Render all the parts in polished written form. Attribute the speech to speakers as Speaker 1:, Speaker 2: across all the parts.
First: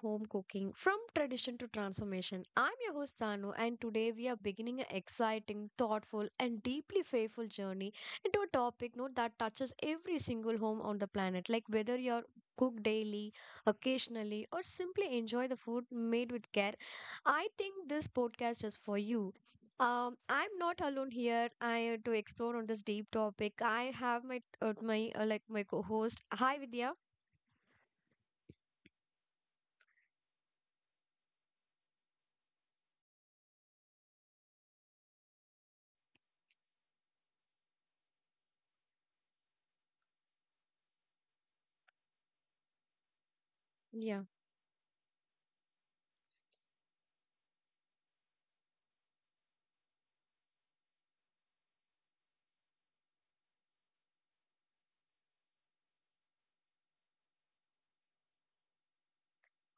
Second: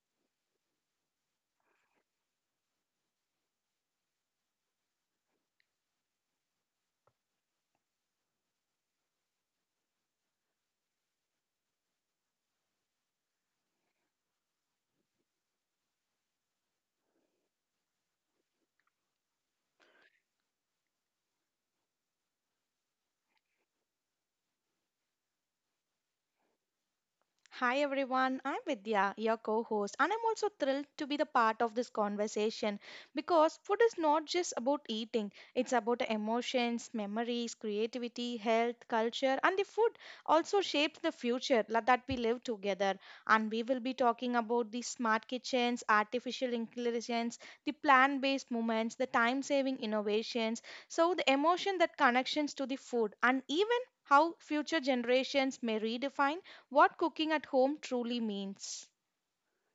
Speaker 1: Home Cooking From Tradition to Transformation. I'm your host, Tanu, and today we are beginning an exciting, thoughtful, and deeply faithful journey into a topic note that touches every single home on the planet. Like whether you're cook daily, occasionally, or simply enjoy the food made with care, I think this podcast is for you. I'm not alone here. I to explore on this deep topic. I have my my like my co-host. Hi, Vidya.
Speaker 2: Hi everyone, I'm Vidya, your co host, and I'm also thrilled to be the part of this conversation because food is not just about eating, it's about emotions, memories, creativity, health, culture, and the food also shapes the future that we live together. And we will be
Speaker 1: Yeah.
Speaker 2: talking about the smart kitchens, artificial intelligence, the plant based movements, the time saving innovations, so the emotion that connections to the food, and even how future generations may redefine what cooking at home truly means.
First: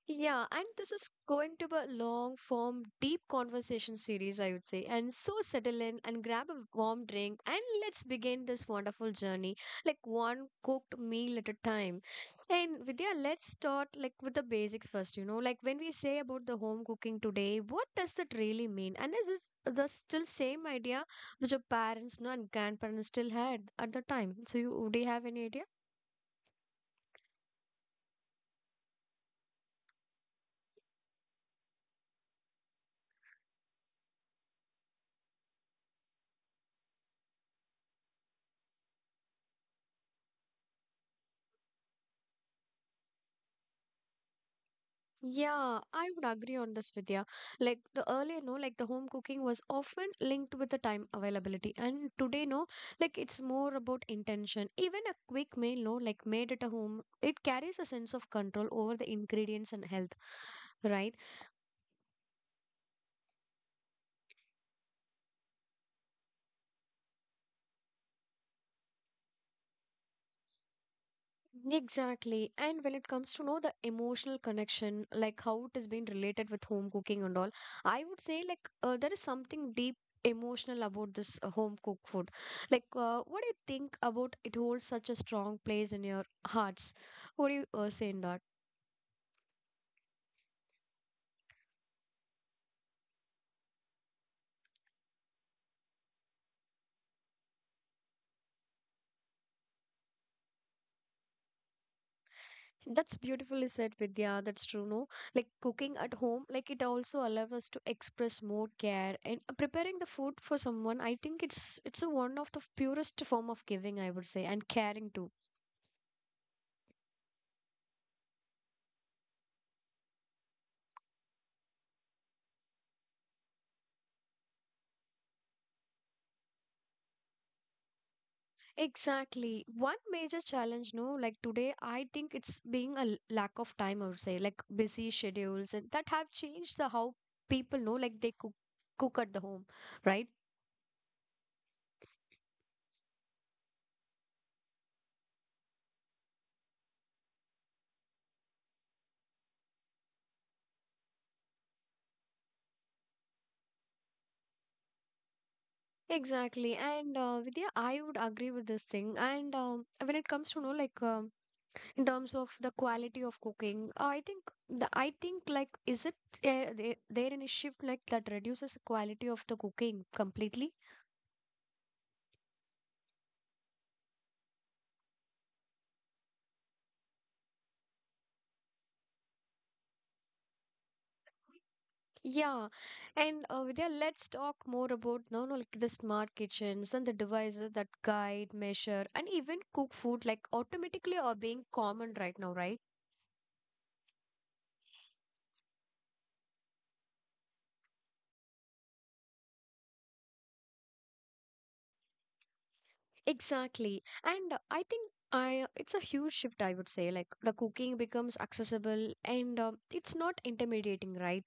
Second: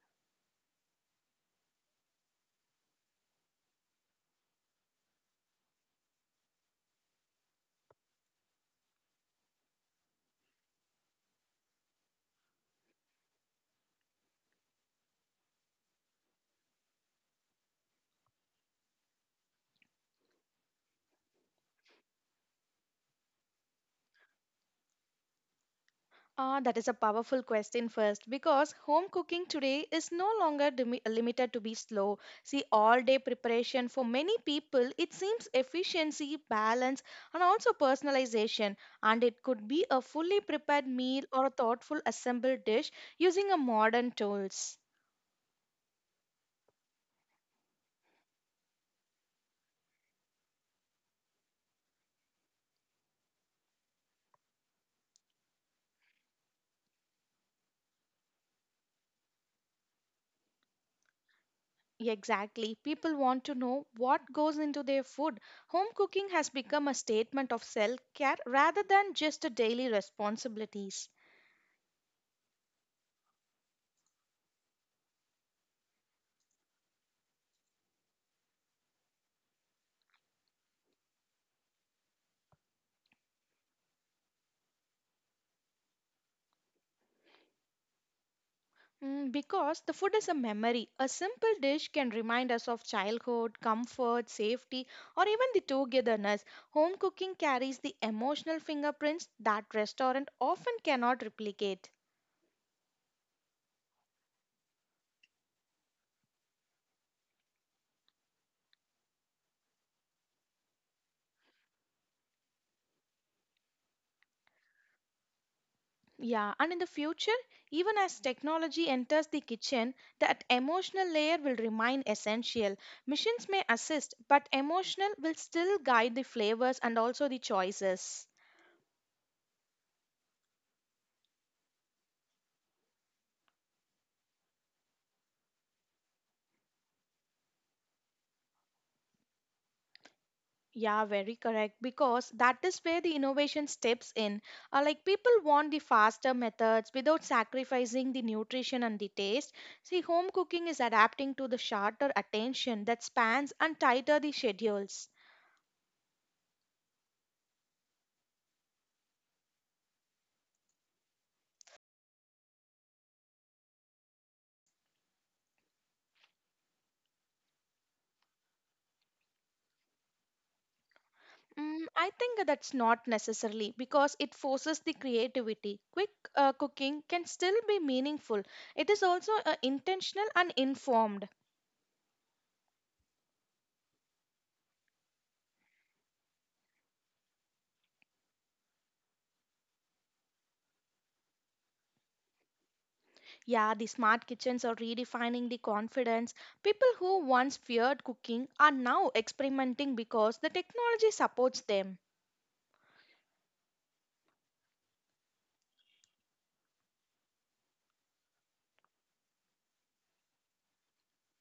Speaker 1: Yeah, and this is going to be a long form, deep conversation series, I would say. And so settle in and grab a warm drink and let's begin this wonderful journey, like one cooked meal at a time. And Vidya, let's start like with the basics first, you know, like when we say about the home cooking today, what does that really mean? And is this the still same idea which your parents, you know, and grandparents still had at the time? So you, do you have any idea?
Speaker 2: That is a powerful question first because home cooking today is no longer limited to be slow. See, all day preparation for many people, it seems efficiency, balance, and also personalization. And it could be a fully prepared meal or a thoughtful assembled dish using a modern tools.
Speaker 1: Yeah, I would agree on this, Vidya. Like the earlier, no, like the home cooking was often linked with the time availability, and today, no, like it's more about intention. Even a quick meal, no, like made at a home, it carries a sense of control over the ingredients and health, right?
Speaker 2: Exactly. People want to know what goes into their food. Home cooking has become a statement of self care rather than just a daily responsibilities.
Speaker 1: Exactly. And when it comes to know the emotional connection, like how it has been related with home cooking and all, I would say like there is something deep emotional about this home cooked food. Like, what do you think about it holds such a strong place in your hearts? What do you say in that?
Speaker 2: Because the food is a memory. A simple dish can remind us of childhood, comfort, safety, or even the togetherness. Home cooking carries the emotional fingerprints that restaurant often cannot replicate.
Speaker 1: That's beautifully said, Vidya. That's true, no? Like cooking at home, like it also allows us to express more care and preparing the food for someone. I think it's a one of the purest form of giving, I would say, and caring too.
Speaker 2: Yeah, and in the future, even as technology enters the kitchen, that emotional layer will remain essential. Machines may assist, but emotional will still guide the flavors and also the choices.
Speaker 1: Exactly. One major challenge, no, like today, I think it's being a lack of time, I would say, like busy schedules and that have changed the how people know, like they cook at the home, right?
Speaker 2: Yeah, very correct. Because that is where the innovation steps in. Like people want the faster methods without sacrificing the nutrition and the taste. See, home cooking is adapting to the shorter attention that spans and tighter the schedules.
Speaker 1: Exactly. And Vidya, I would agree with this thing. And when it comes to, no, like in terms of the quality of cooking, I think the I think like is it there any shift like that reduces the quality of the cooking completely?
Speaker 2: I think that's not necessarily because it forces the creativity. Quick cooking can still be meaningful. It is also intentional and informed.
Speaker 1: Yeah, and Vidya, let's talk more about no, no, like the smart kitchens and the devices that guide, measure, and even cook food like automatically are being common right now, right?
Speaker 2: Yeah, the smart kitchens are redefining the confidence. People who once feared cooking are now experimenting because the technology supports them.
Speaker 1: Exactly, and I think I it's a huge shift. I would say like the cooking becomes accessible and it's not intimidating, right?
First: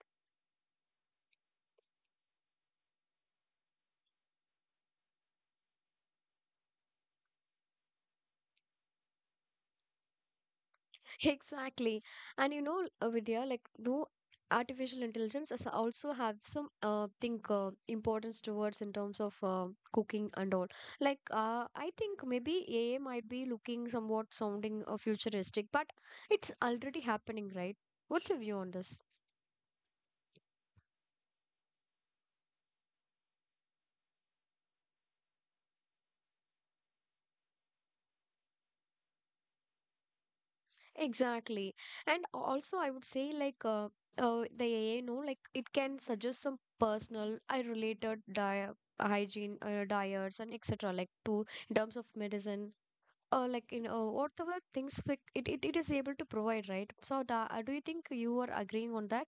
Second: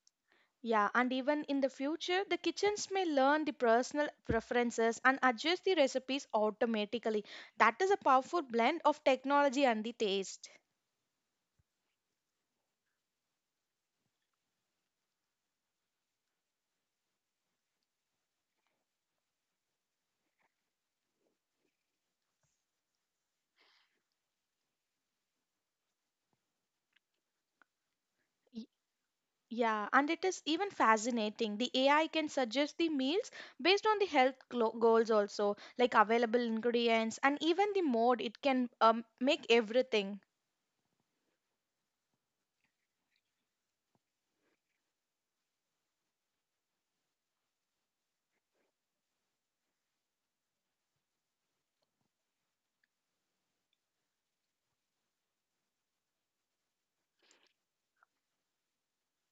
Speaker 2: Yeah, and even in the future, the kitchens may learn the personal preferences and adjust the recipes automatically. That is a powerful blend of technology and the taste.
Speaker 1: Exactly. And you know, Vidya, like, no artificial intelligence is also have some, think, importance towards in terms of cooking and all. Like, I think maybe AI might be looking somewhat sounding futuristic, but it's already happening, right? What's your view on this?
Speaker 2: Yeah, and it is even fascinating. The AI can suggest the meals based on the health goals, also, like available ingredients and even the mode. It can make everything.
Speaker 1: Exactly. And also, I would say, like, the AI, no, like, it can suggest some personal, I related diet, hygiene, diets, and etc. Like, to in terms of medicine like in whatever things like it is able to provide, right? So da, do you think you are agreeing on that?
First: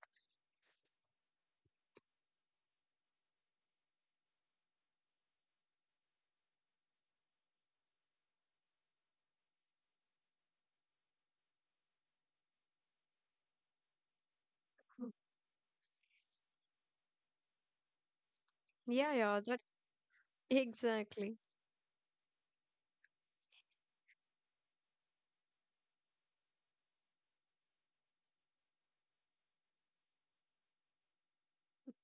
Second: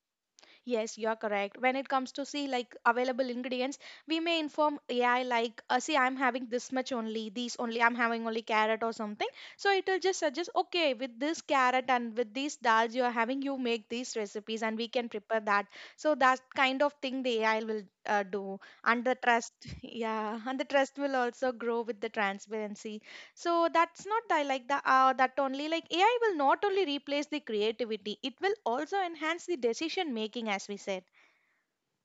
Speaker 2: Yes, you're correct. When it comes to see like available ingredients, we may inform AI like, see, I'm having this much only, these only, I'm having only carrot or something. So it will just suggest, okay, with this carrot and with these dals you are having, you make these recipes and we can prepare that. So that kind of thing the AI will do. And
Speaker 1: Yeah,
Speaker 2: the
Speaker 1: yeah,
Speaker 2: trust,
Speaker 1: that
Speaker 2: yeah, and the trust will
Speaker 1: exactly.
Speaker 2: also grow with the transparency, so that's not the, like the that only like AI will not only replace the creativity, it will also enhance the decision making as we said.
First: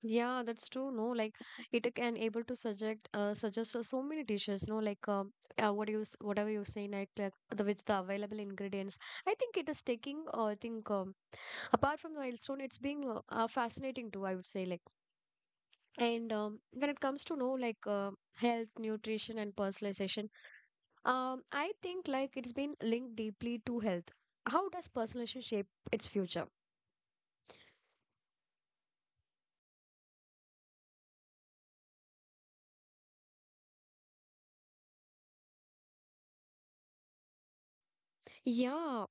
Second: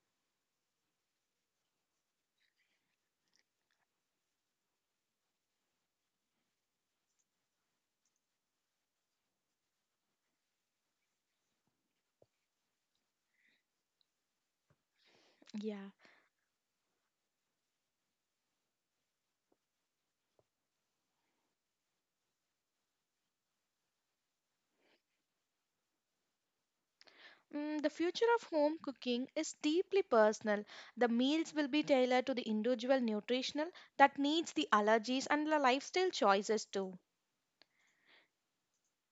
Speaker 1: Yeah, that's true. No, like it can able to suggest so many dishes. No, like what you whatever you say, like the with the available ingredients. I think it is taking. I think apart from the milestone, it's being fascinating too. I would say like,
Speaker 2: Yeah.
Speaker 1: and when it comes to know like health, nutrition, and personalization. I think like it's been linked deeply to health. How does personalization shape its future?
Speaker 2: The future of home cooking is deeply personal. The meals will be tailored to the individual nutritional that needs the allergies and the lifestyle choices too.
Speaker 1: Yeah,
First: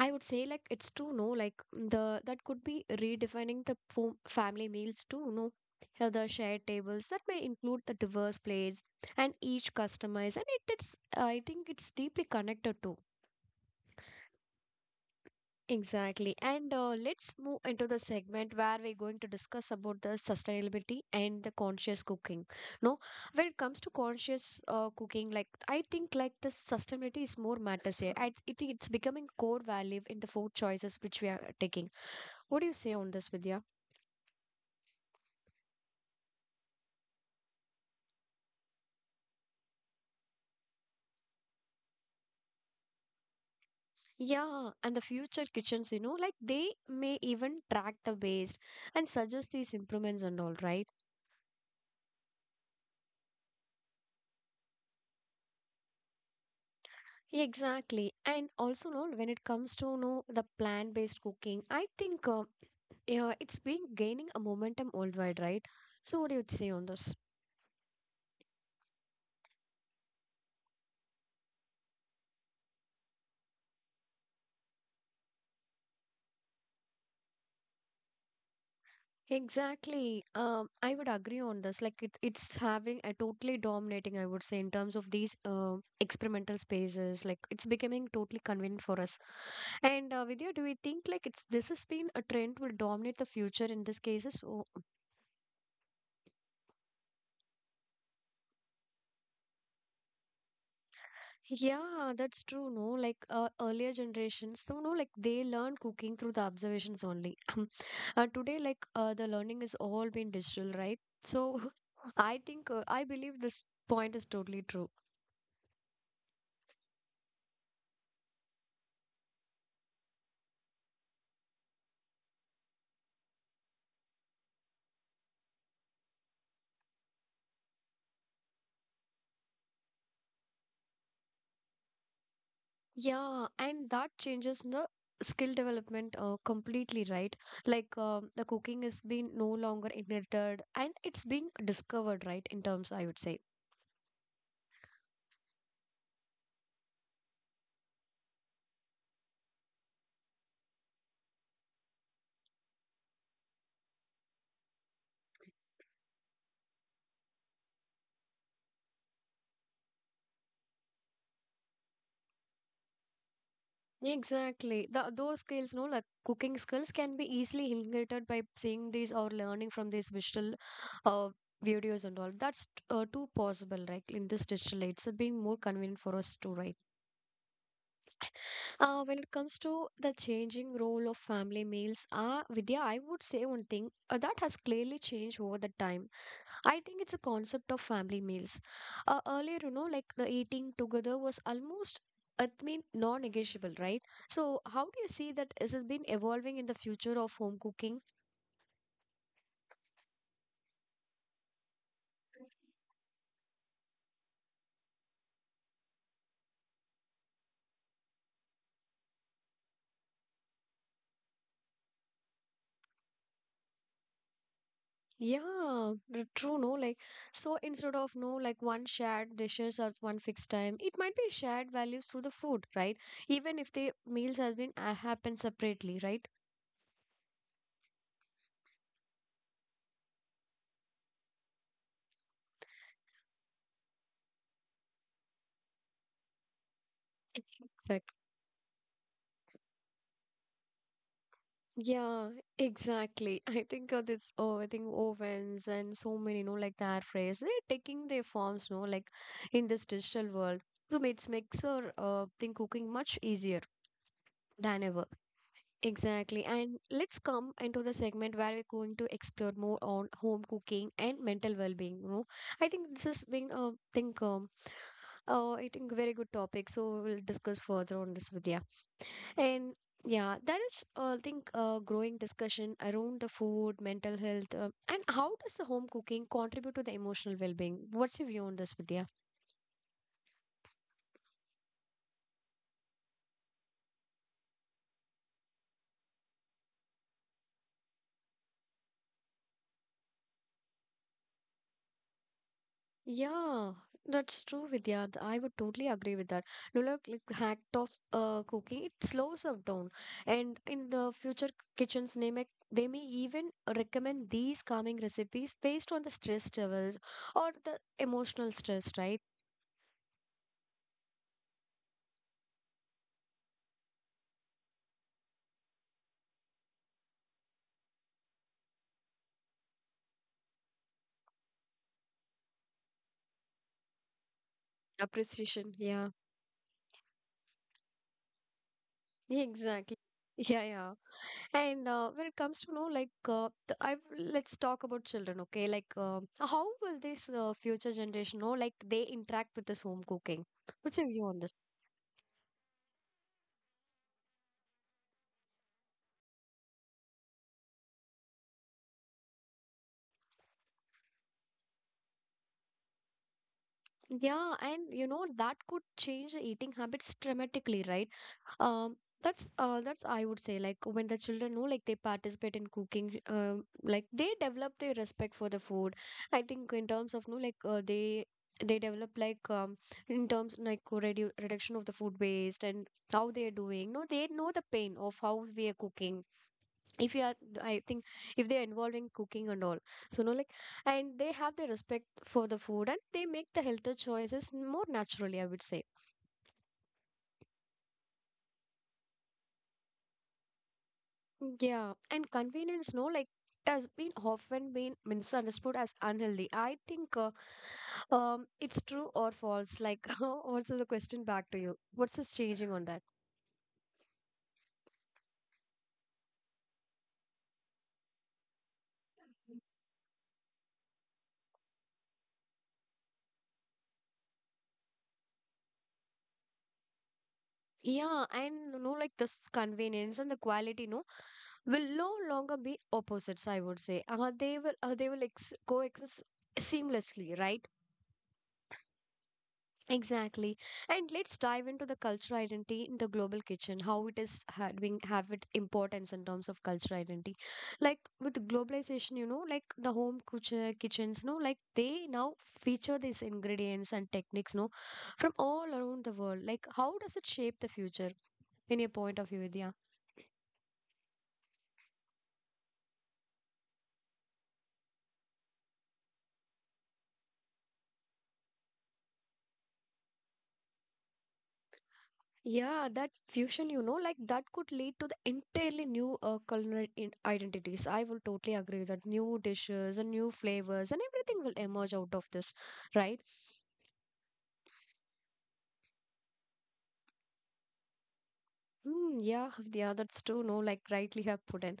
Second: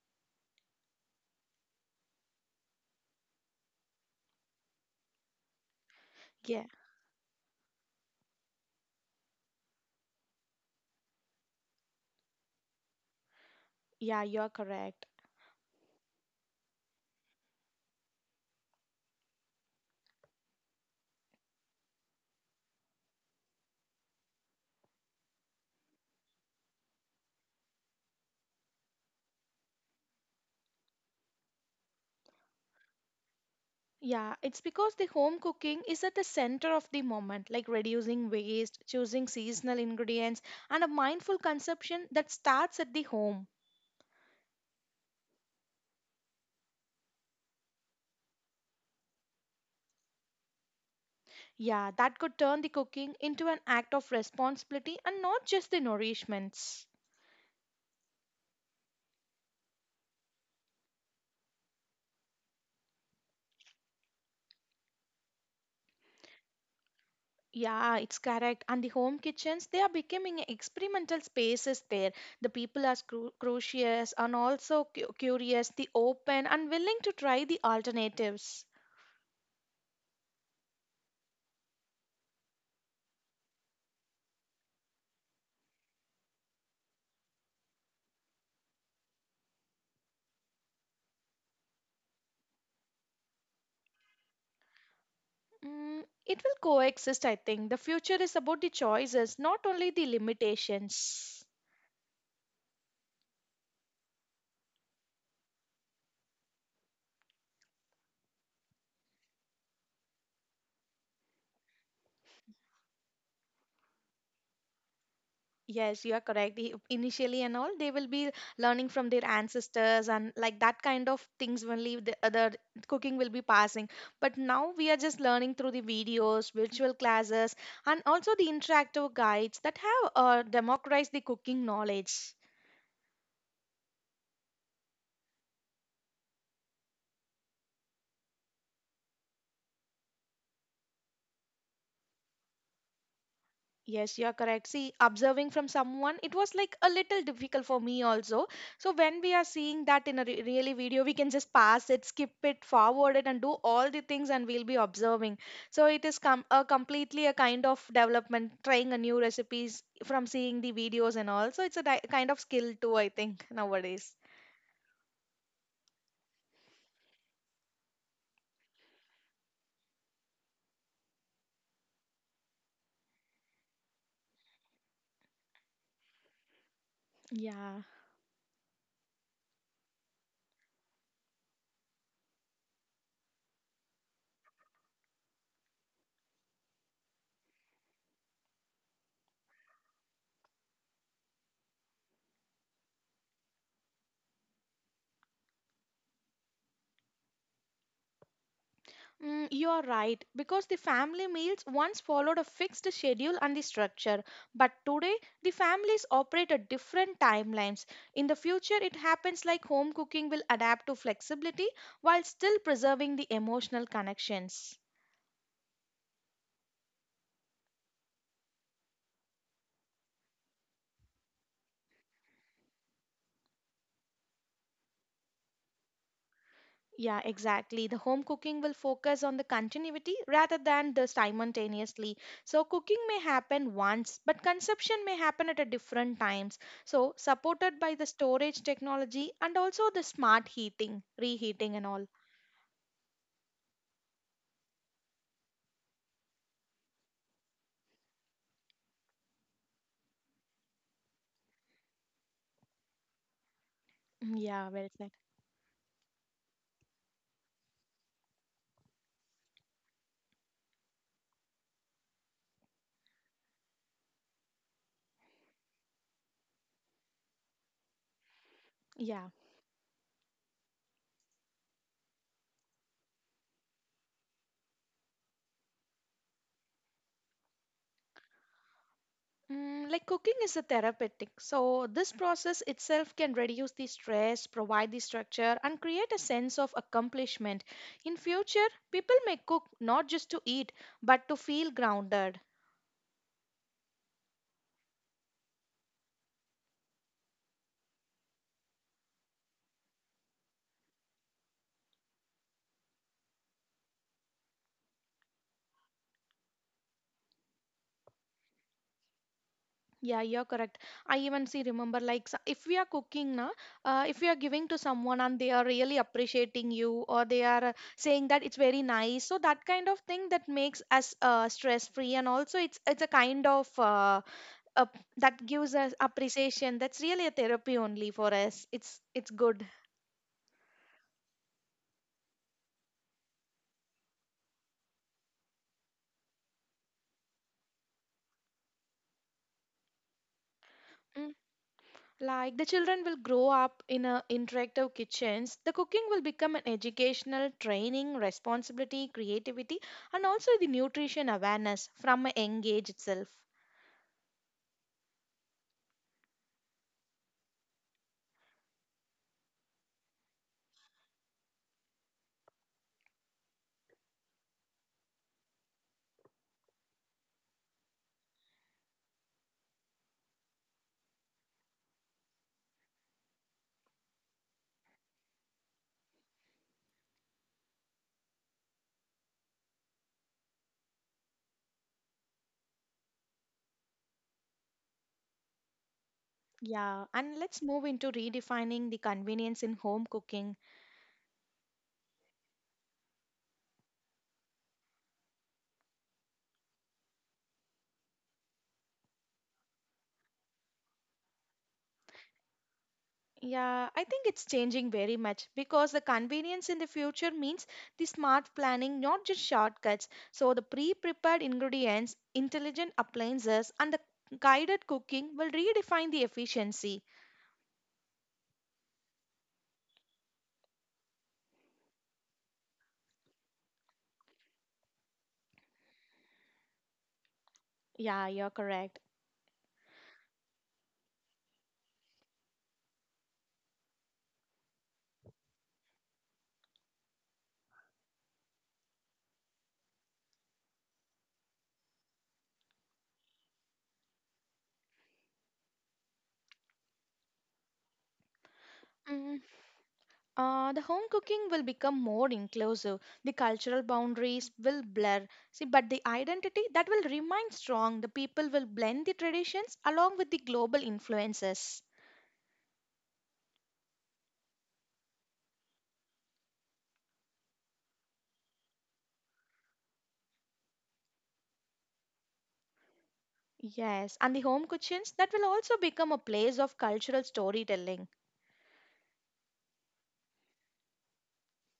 Speaker 1: I would say like it's true. No, like the that could be redefining the family meals too. No, the
Speaker 2: Yeah,
Speaker 1: shared tables that may include the diverse plates and each customized, and it's I think it's deeply connected to.
Speaker 2: yeah, you're correct.
Speaker 1: Exactly. And let's move into the segment where we're going to discuss about the sustainability and the conscious cooking. No, when it comes to conscious cooking, like I think like the sustainability is more matters here. I think it's becoming core value in the food choices which we are taking. What do you say on this, Vidya?
Speaker 2: Yeah, it's because the home cooking is at the center of the moment, like reducing waste, choosing seasonal ingredients, and a mindful consumption that starts at the home.
Speaker 1: Yeah, and the future kitchens, you know, like they may even track the waste and suggest these improvements and all, right?
Speaker 2: Yeah, that could turn the cooking into an act of responsibility and not just the nourishments.
Speaker 1: Exactly. And also, no, when it comes to no the plant-based cooking, I think yeah, it's been gaining a momentum worldwide, right? So what do you say on this?
Speaker 2: Yeah, it's correct. And the home kitchens, they are becoming experimental spaces there. The people are curious and also curious, the open and willing to try the alternatives.
Speaker 1: Exactly. I would agree on this. Like it, it's having a totally dominating, I would say, in terms of these experimental spaces. Like it's becoming totally convenient for us. And Vidya, do we think like it's this has been a trend will dominate the future in these cases?
Speaker 2: It will coexist, I think. The future is about the choices, not only the limitations.
Speaker 1: Yeah, that's true. No, like earlier generations, so no, like they learned cooking through the observations only. Today, like the learning has all been digital, right? So I think I believe this point is totally true.
Speaker 2: Yes, you are correct. Initially and all, they will be learning from their ancestors and like that kind of things only the other cooking will be passing. But now we are just learning through the videos, virtual classes, and also the interactive guides that have democratized the cooking knowledge.
Speaker 1: Yeah, and that changes the skill development completely, right? Like the cooking is being no longer inherited and it's being discovered, right? In terms, I would say.
Speaker 2: Yes, you're correct. See, observing from someone, it was like a little difficult for me also. So when we are seeing that in a really video, we can just pass it, skip it, forward it, and do all the things, and we'll be observing. So it is a completely a kind of development, trying a new recipes from seeing the videos and all. So it's a kind of skill too, I think nowadays.
Speaker 1: Exactly. The, those skills, no, like cooking skills, can be easily inherited by seeing these or learning from these visual uh, videos and all. That's too possible, right? In this digital age, so being more convenient for us to write.
Speaker 2: Yeah.
Speaker 1: When it comes to the changing role of family meals, Vidya, I would say one thing that has clearly changed over the time. I think it's a concept of family meals. Earlier, you know, like the eating together was almost, I mean, non-negotiable, right? So, how do you see that is it been evolving in the future of home cooking?
Speaker 2: You are right, because the family meals once followed a fixed schedule and the structure, but today the families operate at different timelines. In the future, it happens like home cooking will adapt to flexibility while still preserving the emotional connections.
Speaker 1: Yeah, true, no? Like, so instead of no, like one shared dishes or one fixed time, it might be shared values through the food, right? Even if the meals have been happen separately, right?
Speaker 2: Yeah, exactly. The home cooking will focus on the continuity rather than the simultaneously. So cooking may happen once, but consumption may happen at a different times. So supported by
Speaker 1: Exactly.
Speaker 2: the storage technology and also the smart heating, reheating and all.
Speaker 1: Yeah, exactly. I think this, oh, I think ovens and so many, you know, like the air fryers, they're taking their forms, no, like in this digital world. So it's makes our thing cooking much easier
Speaker 2: Mm, yeah,
Speaker 1: than
Speaker 2: well
Speaker 1: ever.
Speaker 2: said.
Speaker 1: Exactly. And let's come into the segment where we're going to explore more on home cooking and mental well-being. You know, I think this has been, I think very good topic. So we'll discuss further on this with you.
Speaker 2: Yeah.
Speaker 1: And yeah, that is, I think, a growing discussion around the food, mental health, and how does the home cooking contribute to the emotional well-being? What's your view on this, Vidya?
Speaker 2: Like cooking is a therapeutic, so this process itself can reduce the stress, provide the structure, and create a sense of accomplishment. In future, people may cook not just to eat, but to feel grounded.
Speaker 1: Yeah, that's true, Vidya. I would totally agree with that. No, look, like act of cooking, it slows us down, and in the future kitchens, they may even recommend these calming recipes based on the stress levels or the emotional stress, right?
Speaker 2: Yeah, you're correct. I even see remember like if we are cooking na, if we are giving to someone and they are really appreciating you or they are saying that it's very nice, so that kind of thing that makes us stress free and also it's a kind of up that
Speaker 1: Appreciation.
Speaker 2: gives us
Speaker 1: Yeah,
Speaker 2: appreciation, that's really a therapy only for us, it's good.
Speaker 1: exactly. Yeah, yeah. And when it comes to know, like, the, I've let's talk about children, okay? Like, how will this future generation know, like, they interact with this home cooking? What's your view
Speaker 2: Mm.
Speaker 1: on this?
Speaker 2: Like the children will grow up in a interactive kitchens, the cooking will become an educational training responsibility, creativity, and also the nutrition awareness from a young age itself.
Speaker 1: Yeah, and you know that could change the eating habits dramatically, right? Um, that's I would say like when the children know like they participate in cooking, like they develop their respect for the food. I think in terms of no like they develop like in terms like reduction of the food waste and how they are doing. No, they know the pain of how we are cooking if you are I think if they're involved in cooking and all, so no like, and they have the respect for the food, and they make the healthier choices more naturally, I would say.
Speaker 2: Yeah, and let's move into redefining the convenience in home cooking.
Speaker 1: Yeah, and convenience, no like, it has been often been misunderstood as unhealthy. I think it's true or false. Like, what's the question back to you? What's this changing on that?
Speaker 2: Yeah, I think it's changing very much because the convenience in the future means the smart planning, not just shortcuts. So, the pre prepared ingredients, intelligent appliances, and the guided cooking will redefine the efficiency.
Speaker 1: Yeah, and you know, like this convenience and the quality, no, will no longer be opposites, I would say. They will they will coexist seamlessly, right?
Speaker 2: Yeah, you're correct.
Speaker 1: Exactly. And let's dive into the cultural identity in the global kitchen. How it is having have it importance in terms of cultural identity? Like, with globalization, you know, like the home kitchens no like, they now feature these ingredients and techniques, no, from all around the world. Like, how does it shape the future, in your point of view,
Speaker 2: Mm.
Speaker 1: Vidya?
Speaker 2: The home cooking will become more inclusive. The cultural boundaries will blur. See, but the identity that will remain strong. The people will blend the traditions along with the global influences.
Speaker 1: Yeah, that fusion, you know, like that could lead to the entirely new culinary in identities. I will totally agree that new dishes and new flavors and everything will emerge out of this, right?
Speaker 2: Yes, and the home kitchens that will also become a place of cultural storytelling.
Speaker 1: Mm, yeah, yeah, that's true. No, like rightly have put in.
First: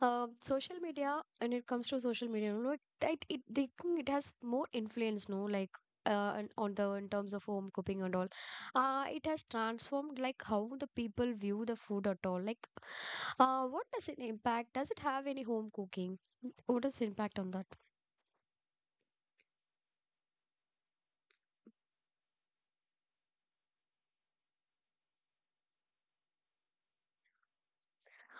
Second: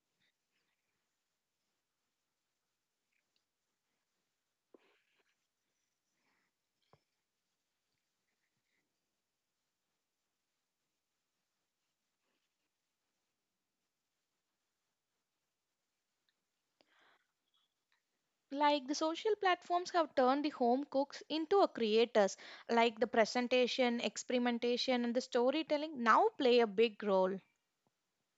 Speaker 1: Social media, when it comes to social media, you know, like think it has more influence, no, like and on the in terms of home cooking and all. It has transformed like how the people view the food at all. Like, what does it impact? Does it have any home cooking? What is impact on that?
Speaker 2: Like the social platforms have turned the home cooks into a creators, like the presentation, experimentation, and the storytelling now play a big role.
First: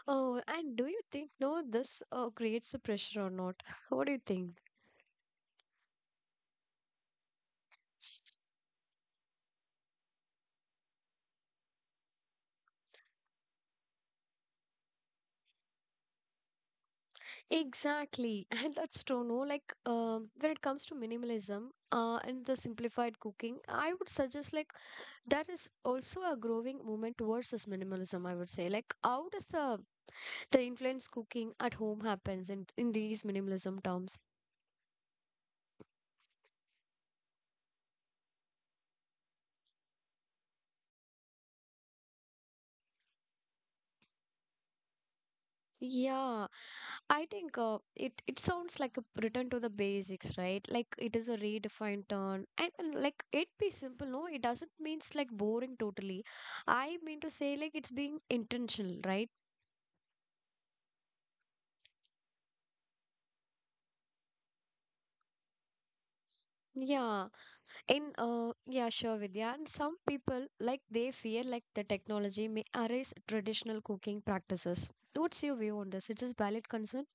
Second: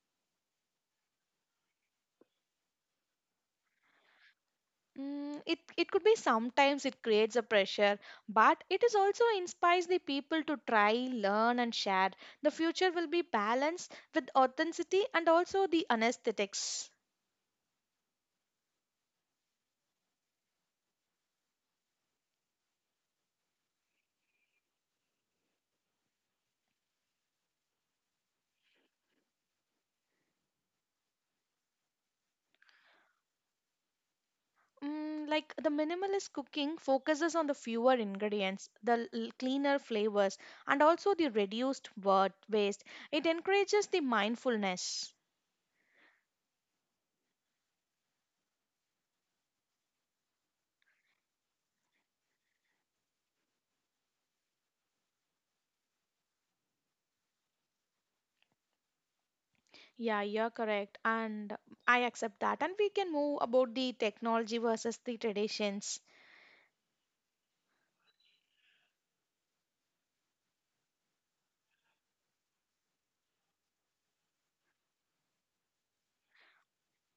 Speaker 1: Oh, and do you think, no, this creates a pressure or not? What do you think?
Speaker 2: It could be sometimes it creates a pressure, but it is also inspires the people to try, learn, and share. The future will be balanced with authenticity and also the anesthetics.
Speaker 1: Exactly, and that's true. No, like when it comes to minimalism and the simplified cooking, I would suggest like that is also a growing movement towards this minimalism. I would say like, how does the influence cooking at home happens in these minimalism terms?
Speaker 2: Like the minimalist cooking focuses on the fewer ingredients, the cleaner flavors, and also the reduced waste. It encourages the mindfulness.
Speaker 1: Yeah, I think it it sounds like a return to the basics, right? Like, it is a redefined term, and like it be simple. No, it doesn't means like boring totally. I mean to say like it's being intentional, right?
Speaker 2: Yeah, you're correct, and I accept that. And we can move about the technology versus the traditions.
Speaker 1: Yeah, in yeah, sure, Vidya. And some people like they fear like the technology may erase traditional cooking practices. What's your view on this? It is valid concern,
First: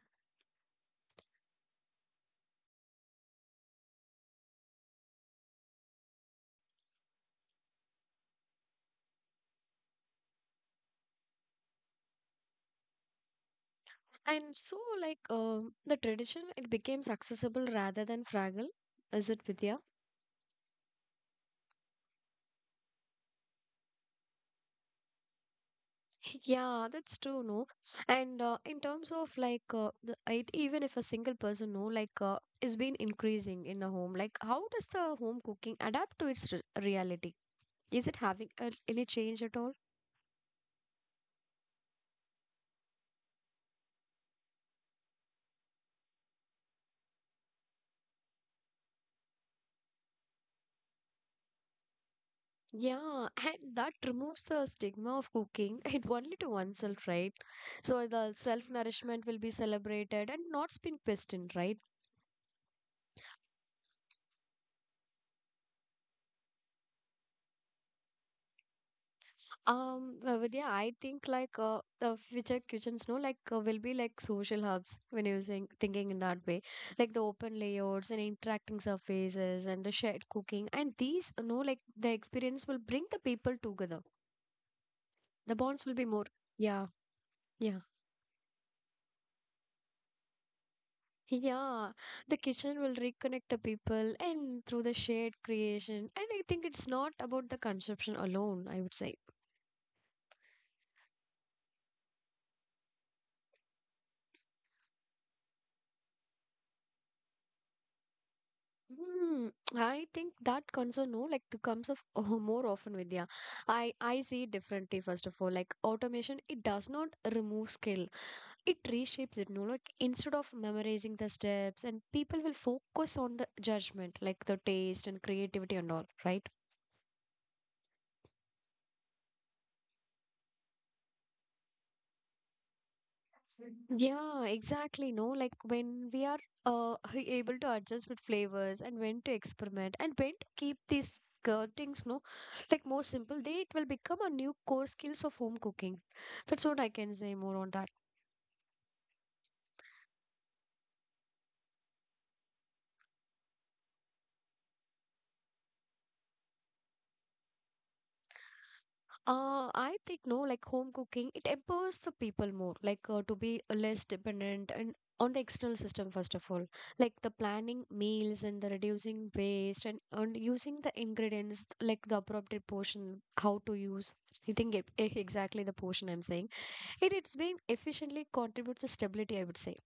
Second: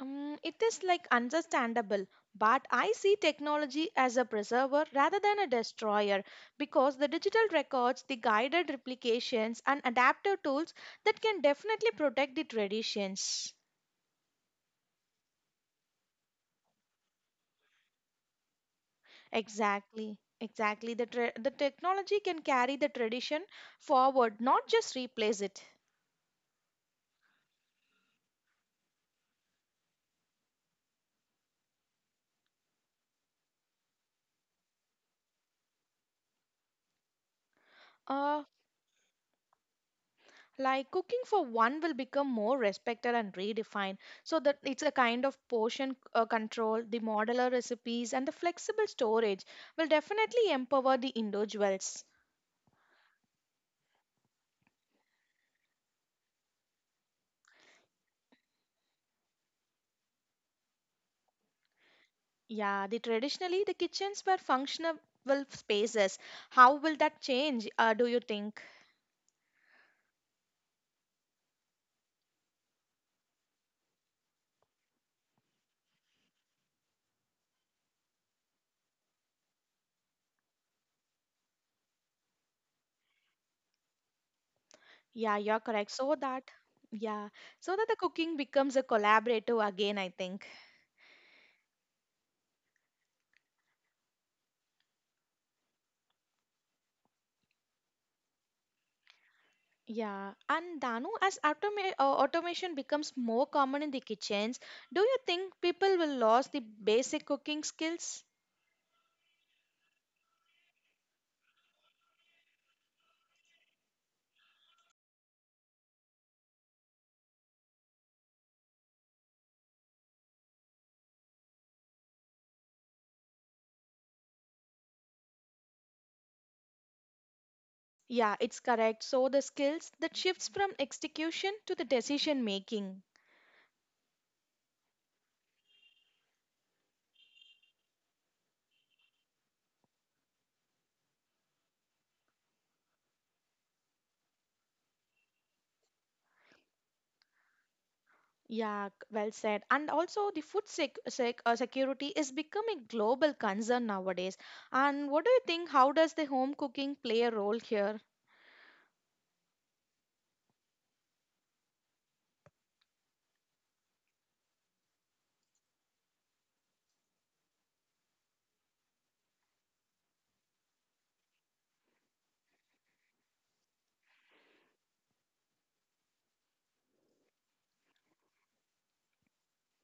Speaker 2: It is like understandable, but I see technology as a preserver rather than a destroyer because the digital records, the guided replications, and adaptive tools that can definitely protect the traditions.
Speaker 1: and so like the tradition it becomes accessible rather than fragile. Is it, Vidya?
Speaker 2: Exactly, exactly. The technology can carry the tradition forward, not just replace it.
Speaker 1: Yeah, that's true, no? And in terms of like the it, even if a single person, no, like is been increasing in the home, like, how does the home cooking adapt to its re reality? Is it
Speaker 2: Uh,
Speaker 1: having any change at all?
Speaker 2: like cooking for one will become more respected and redefined so that it's a kind of portion control, the modular recipes and the flexible storage will definitely empower the individuals.
Speaker 1: Yeah, and that removes the stigma of cooking it only to oneself, right? So the self-nourishment will be celebrated and not been questioned, right?
Speaker 2: Yeah, the traditionally the kitchens were functional spaces, how will that change, do you think?
Speaker 1: Well, but yeah, I think like the future kitchens, no, like will be like social hubs when using thinking in that way, like the open layouts and interacting surfaces and the shared cooking, and these, you know, like the experience will bring the people together.
Speaker 2: Yeah,
Speaker 1: The
Speaker 2: you're
Speaker 1: bonds
Speaker 2: correct,
Speaker 1: will be
Speaker 2: so
Speaker 1: more.
Speaker 2: that.
Speaker 1: Yeah,
Speaker 2: Yeah, so
Speaker 1: yeah,
Speaker 2: that the cooking becomes a collaborative again, I think.
Speaker 1: yeah. The kitchen will reconnect the people and through the shared creation, and I think it's not about the consumption alone, I would say.
Speaker 2: Yeah, and Danu, as automation becomes more common in the kitchens, do you think people will lose the basic cooking skills?
Speaker 1: Hmm, I think that concern, no like, the comes of oh, more often with, yeah. I see it differently first of all. Like, automation, it does not remove skill. It reshapes it. No, like, instead of memorizing the steps, and people will focus on the judgment, like the taste and creativity and all. Right?
Speaker 2: Yeah, it's correct. So the skills that shifts from execution to the decision making.
Speaker 1: Yeah, exactly. No, like when we are uh, able to adjust with flavors and when to experiment and when to keep these things, no, like more simple, they it will become a new core skills of home cooking. That's what I can say more on that.
Speaker 2: Yeah, well said. And also the food security is becoming global concern nowadays. And what do you think? How does the home cooking play a role here?
Speaker 1: I think, no, like, home cooking, it empowers the people more, like to be less dependent and on the external system first of all, like the planning meals and the reducing waste and using the ingredients like the appropriate portion, how to use. I think exactly the portion I'm saying. It it's been efficiently contributes to stability, I would say.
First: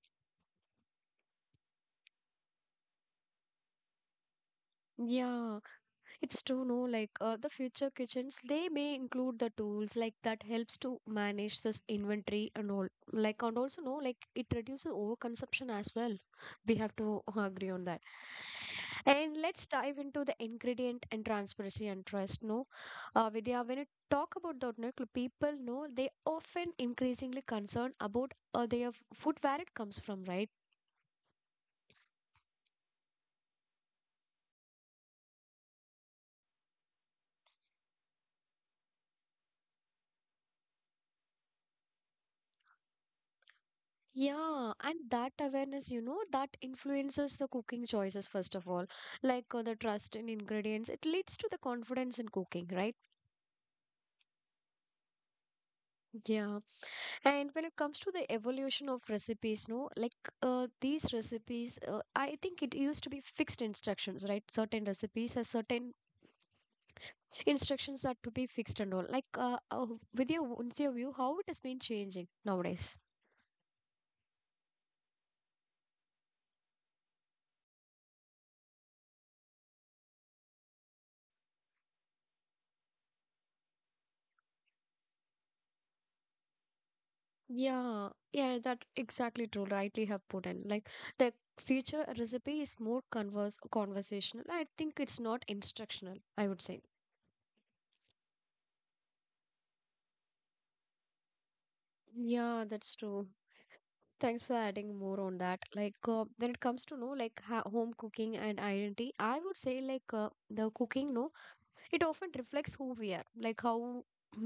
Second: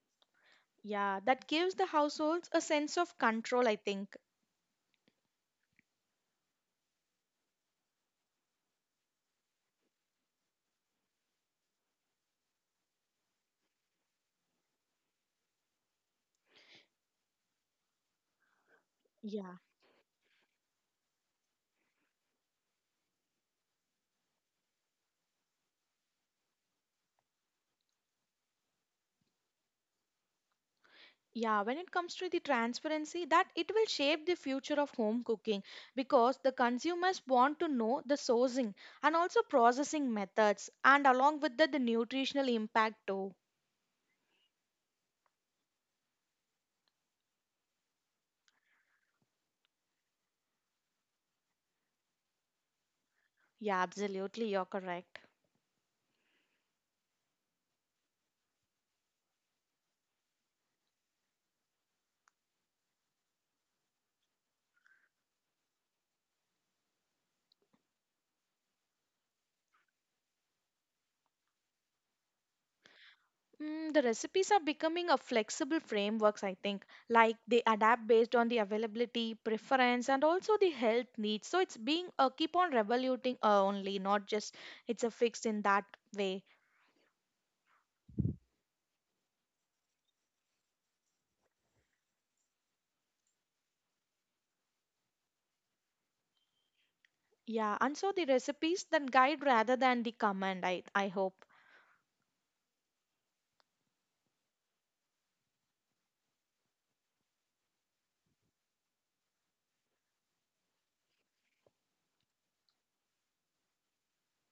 Speaker 2: Yeah, that gives the households a sense of control, I think.
Speaker 1: Yeah. It's true, no, like the future kitchens, they may include the tools like that helps to manage this inventory and all. Like, and also, no, like, it reduces overconsumption as well. We have to agree on that. And
Speaker 2: Yeah.
Speaker 1: let's dive into the ingredient and transparency and trust. No, Vidya, when it talk about the no, people, no, they often increasingly concerned about their food where it comes from, right?
Speaker 2: Yeah, when it comes to the transparency, that it will shape the future of home cooking because the consumers want to know the sourcing and also processing methods and along with that the nutritional impact too.
Speaker 1: Yeah, and that awareness, you know, that influences the cooking choices, first of all, like the trust in ingredients. It leads to the confidence in cooking, right?
Speaker 2: Yeah, absolutely, you're correct.
Speaker 1: Yeah. And when it comes to the evolution of recipes, no, like these recipes, I think it used to be fixed instructions, right? Certain recipes has certain instructions are to be fixed and all. Like, with your view, how it has been changing nowadays.
Speaker 2: The recipes are becoming a flexible frameworks, I think. Like they adapt based on the availability, preference, and also the health needs. So it's being a keep on revoluting only, not just it's a fixed in that way.
Speaker 1: Yeah, yeah, that exactly true. Rightly have put in. Like, the future recipe is more converse conversational. I think it's not instructional, I would say.
Speaker 2: Yeah, and so the recipes that guide rather than the command, I hope.
Speaker 1: Yeah, that's true. Thanks for adding more on that. Like, when it comes to, no like, ha home cooking and identity, I would say like the cooking, no, it often reflects who we are. Like, how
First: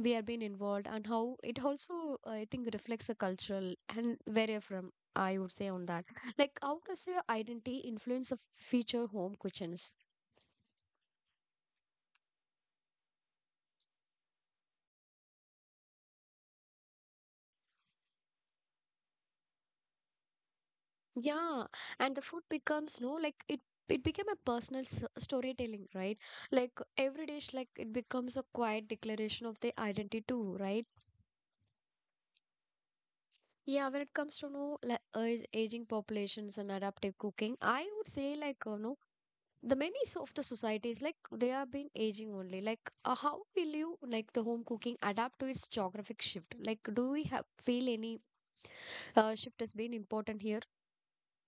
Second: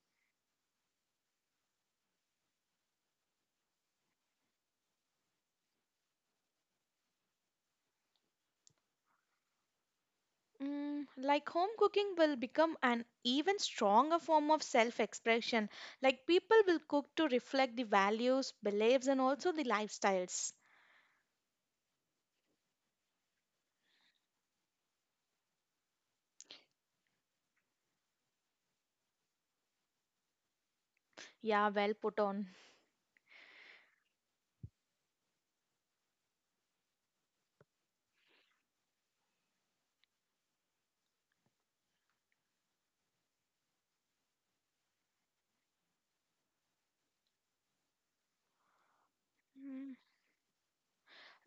Speaker 1: we have been involved and how it also I think reflects the cultural and where you're from, I would say on that. Like, how does your identity influence a future home kitchens?
Speaker 2: Like home cooking will become an even stronger form of self expression. Like people will cook to reflect the values, beliefs, and also the lifestyles.
Speaker 1: Yeah, and the food becomes, no like, it became a personal storytelling, right? Like, every dish, like it becomes a quiet declaration of the identity too, right?
Speaker 2: Yeah, well put on.
Speaker 1: Yeah, when it comes to no like, aging populations and adaptive cooking, I would say like no, the many so, of the societies, like they have been aging only. Like how will you, like, the home cooking adapt to its geographic shift? Like, do we have feel any shift has been
Speaker 2: Mm.
Speaker 1: important here?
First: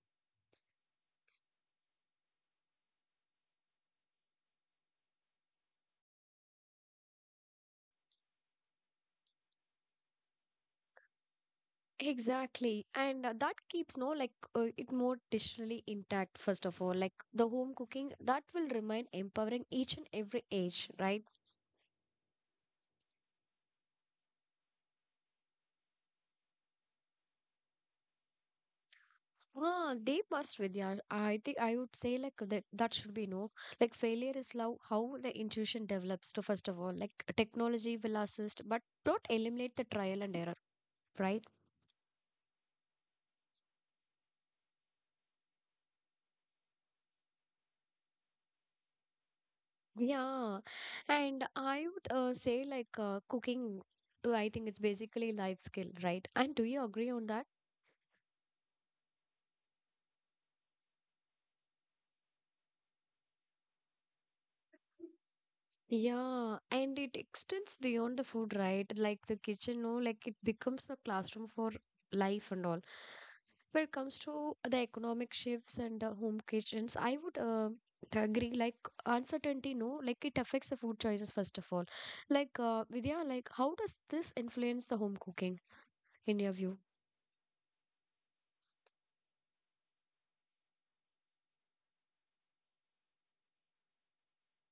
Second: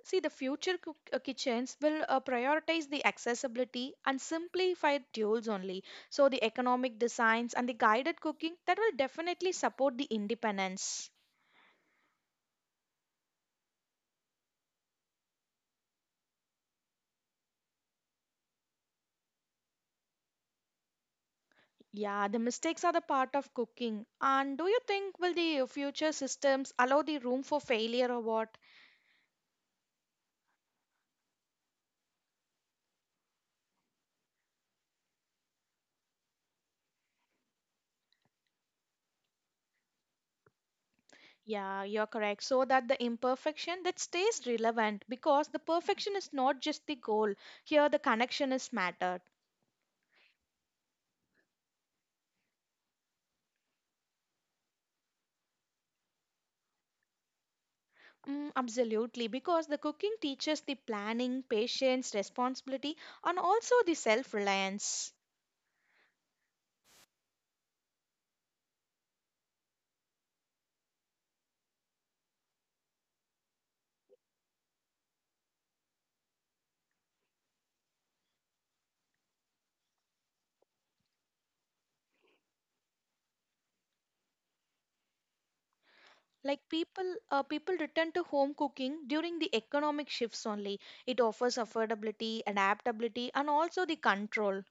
Speaker 2: See, the future kitchens will prioritize the accessibility and simplified tools only. So, the economic designs and the guided cooking that will definitely support the independence.
Speaker 1: Exactly. And that keeps no like it more traditionally intact first of all. Like, the home cooking that will remain empowering each and every age, right?
Speaker 2: Yeah, the mistakes are the part of cooking. And do you think will the future systems allow the room for failure or what?
Speaker 1: Ah, they must with, yeah. I think I would say like that that should be no. Like, failure is how the intuition develops to first of all. Like, technology will assist, but don't eliminate the trial and error, right?
Speaker 2: Yeah, you're correct. So that the imperfection that stays relevant because the perfection is not just the goal. Here the connection is mattered.
Speaker 1: Yeah. And I would say like cooking, I think it's basically life skill, right? And do you agree on that?
Speaker 2: Mm, absolutely, because the cooking teaches the planning, patience, responsibility, and also the self-reliance.
Speaker 1: Yeah, and it extends beyond the food, right? Like, the kitchen, no, like, it becomes a classroom for life and all. When it comes to the economic shifts and home kitchens, I would agree. Like, uncertainty, no, like, it affects the food choices first of all. Like Vidya, like, how does this influence the home cooking in your
Speaker 2: Like
Speaker 1: view?
Speaker 2: people return to home cooking during the economic shifts only. It offers affordability, adaptability, and also the control.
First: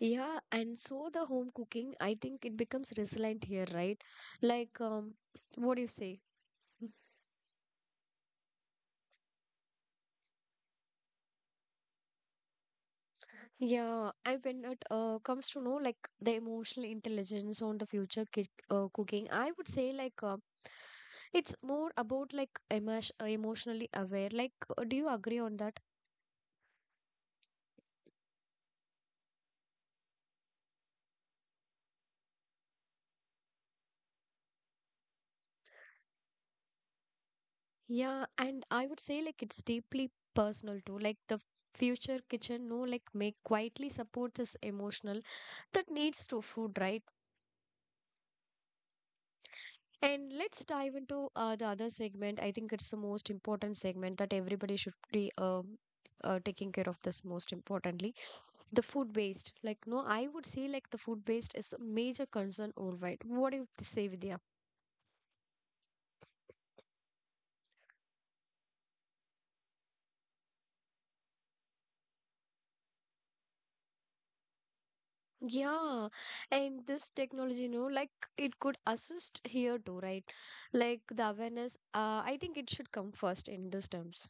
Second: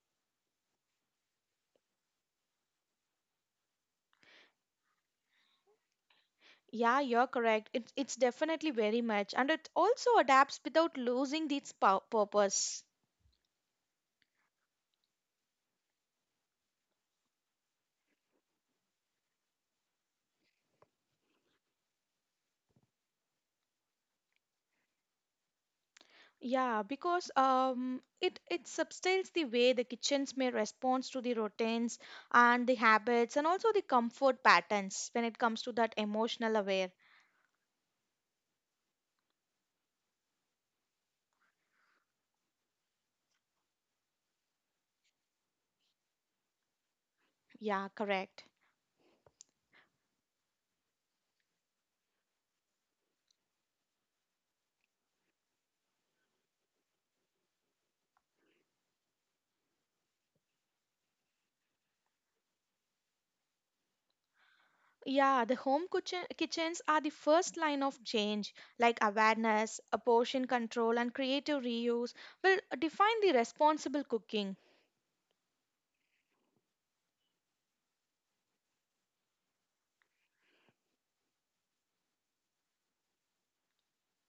Speaker 1: Yeah, and so the home cooking, I think it becomes resilient here, right? Like, what do you say?
Speaker 2: Yeah, you're correct. It's definitely very much, and it also adapts without losing its purpose.
Speaker 1: Yeah, and when it comes to know like the emotional intelligence on the future cooking, I would say like it's more about like emotionally aware. Like, do you agree on that?
Speaker 2: Yeah, because it substitutes the way the kitchens may respond to the routines and the habits and also the comfort patterns when it comes to that emotional aware.
Speaker 1: Yeah, and I would say like it's deeply personal too. Like, the future kitchen, no, like, may quietly support this emotional that needs to food, right?
Speaker 2: Yeah, correct.
Speaker 1: And let's dive into the other segment. I think it's the most important segment that everybody should be taking care of this most importantly. The food waste. Like, no, I would say like the food waste is a major concern worldwide. What do you say, Vidya?
Speaker 2: Yeah, the home kitchens are the first line of change, like awareness, a portion control, and creative reuse will define the responsible cooking.
Speaker 1: Yeah. And this technology, you know, like, it could assist here too, right? Like the awareness, I think it should come first in these terms.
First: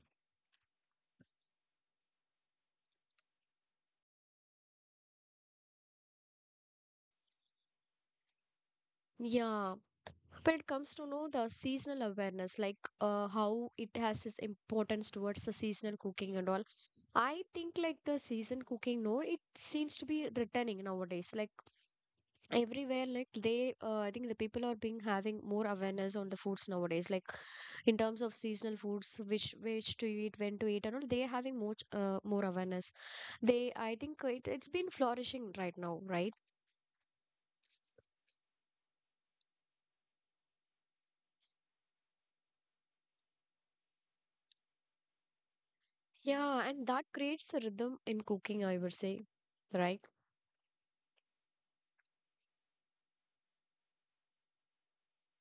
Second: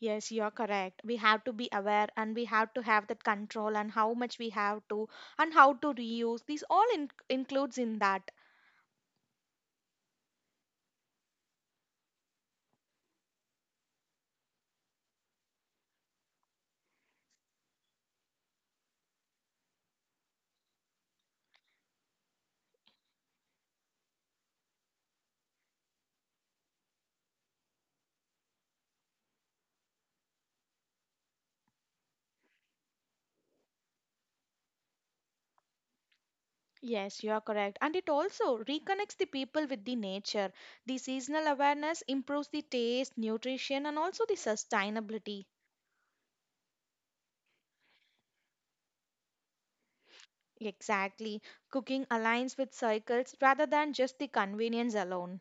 Speaker 2: Yes, you are correct. We have to be aware and we have to have that control and how much we have to and how to reuse. These all includes in that.
Speaker 1: Yeah. When it comes to know the seasonal awareness, like how it has its importance towards the seasonal cooking and all. I think like the season cooking, no, it seems to be returning nowadays, like everywhere. Like they I think the people are being having more awareness on the foods nowadays, like in terms of seasonal foods, which to eat, when to eat and all. They are having more more awareness. They, I think it's been flourishing right now, right?
Speaker 2: Yes, you are correct. And it also reconnects the people with the nature. The seasonal awareness improves the taste, nutrition, and also the sustainability.
Speaker 1: Yeah, and that creates a rhythm in cooking, I would say, right?
Speaker 2: Exactly. Cooking aligns with cycles rather than just the convenience alone.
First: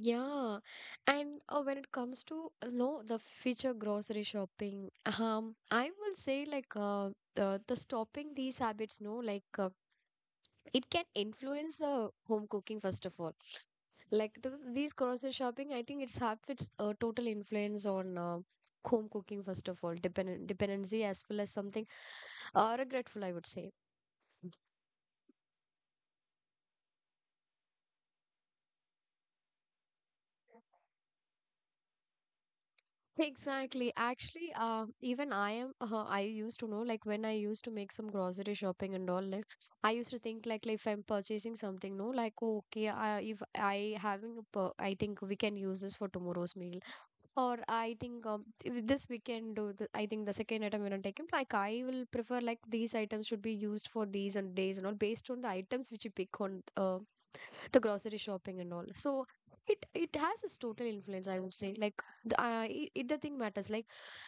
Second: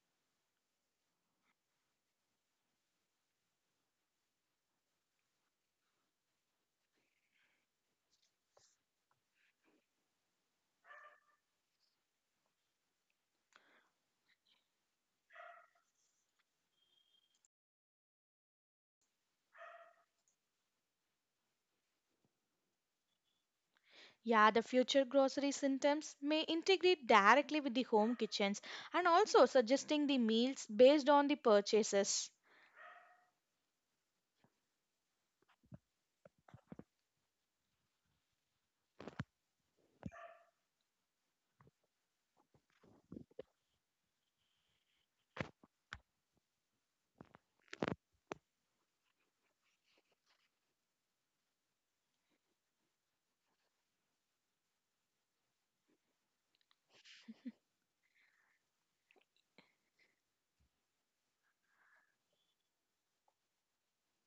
Speaker 1: Yeah, and when it comes to no, the future grocery shopping, I will say like the stopping these habits, no, like it can influence the home cooking first of all. Like, th these grocery shopping, I think it's have its total influence on home cooking first of all, dependent dependency as well as something regretful, I would say.
Speaker 2: Yeah, the future grocery systems may integrate directly with the home kitchens and also suggesting the meals based on the purchases.
Speaker 1: Exactly. Actually, even I am. I used to know, like when I used to make some grocery shopping and all. Like, I used to think, like, if I'm purchasing something, no, like, oh, okay, if I having, a I think we can use this for tomorrow's meal. Or I think if this weekend, or I think the second item when I'm taking, like I will prefer like these items should be used for these and days and all based on the items which you pick on the grocery shopping and all. So it has its total influence, I would say. Like the, it, it the thing matters, like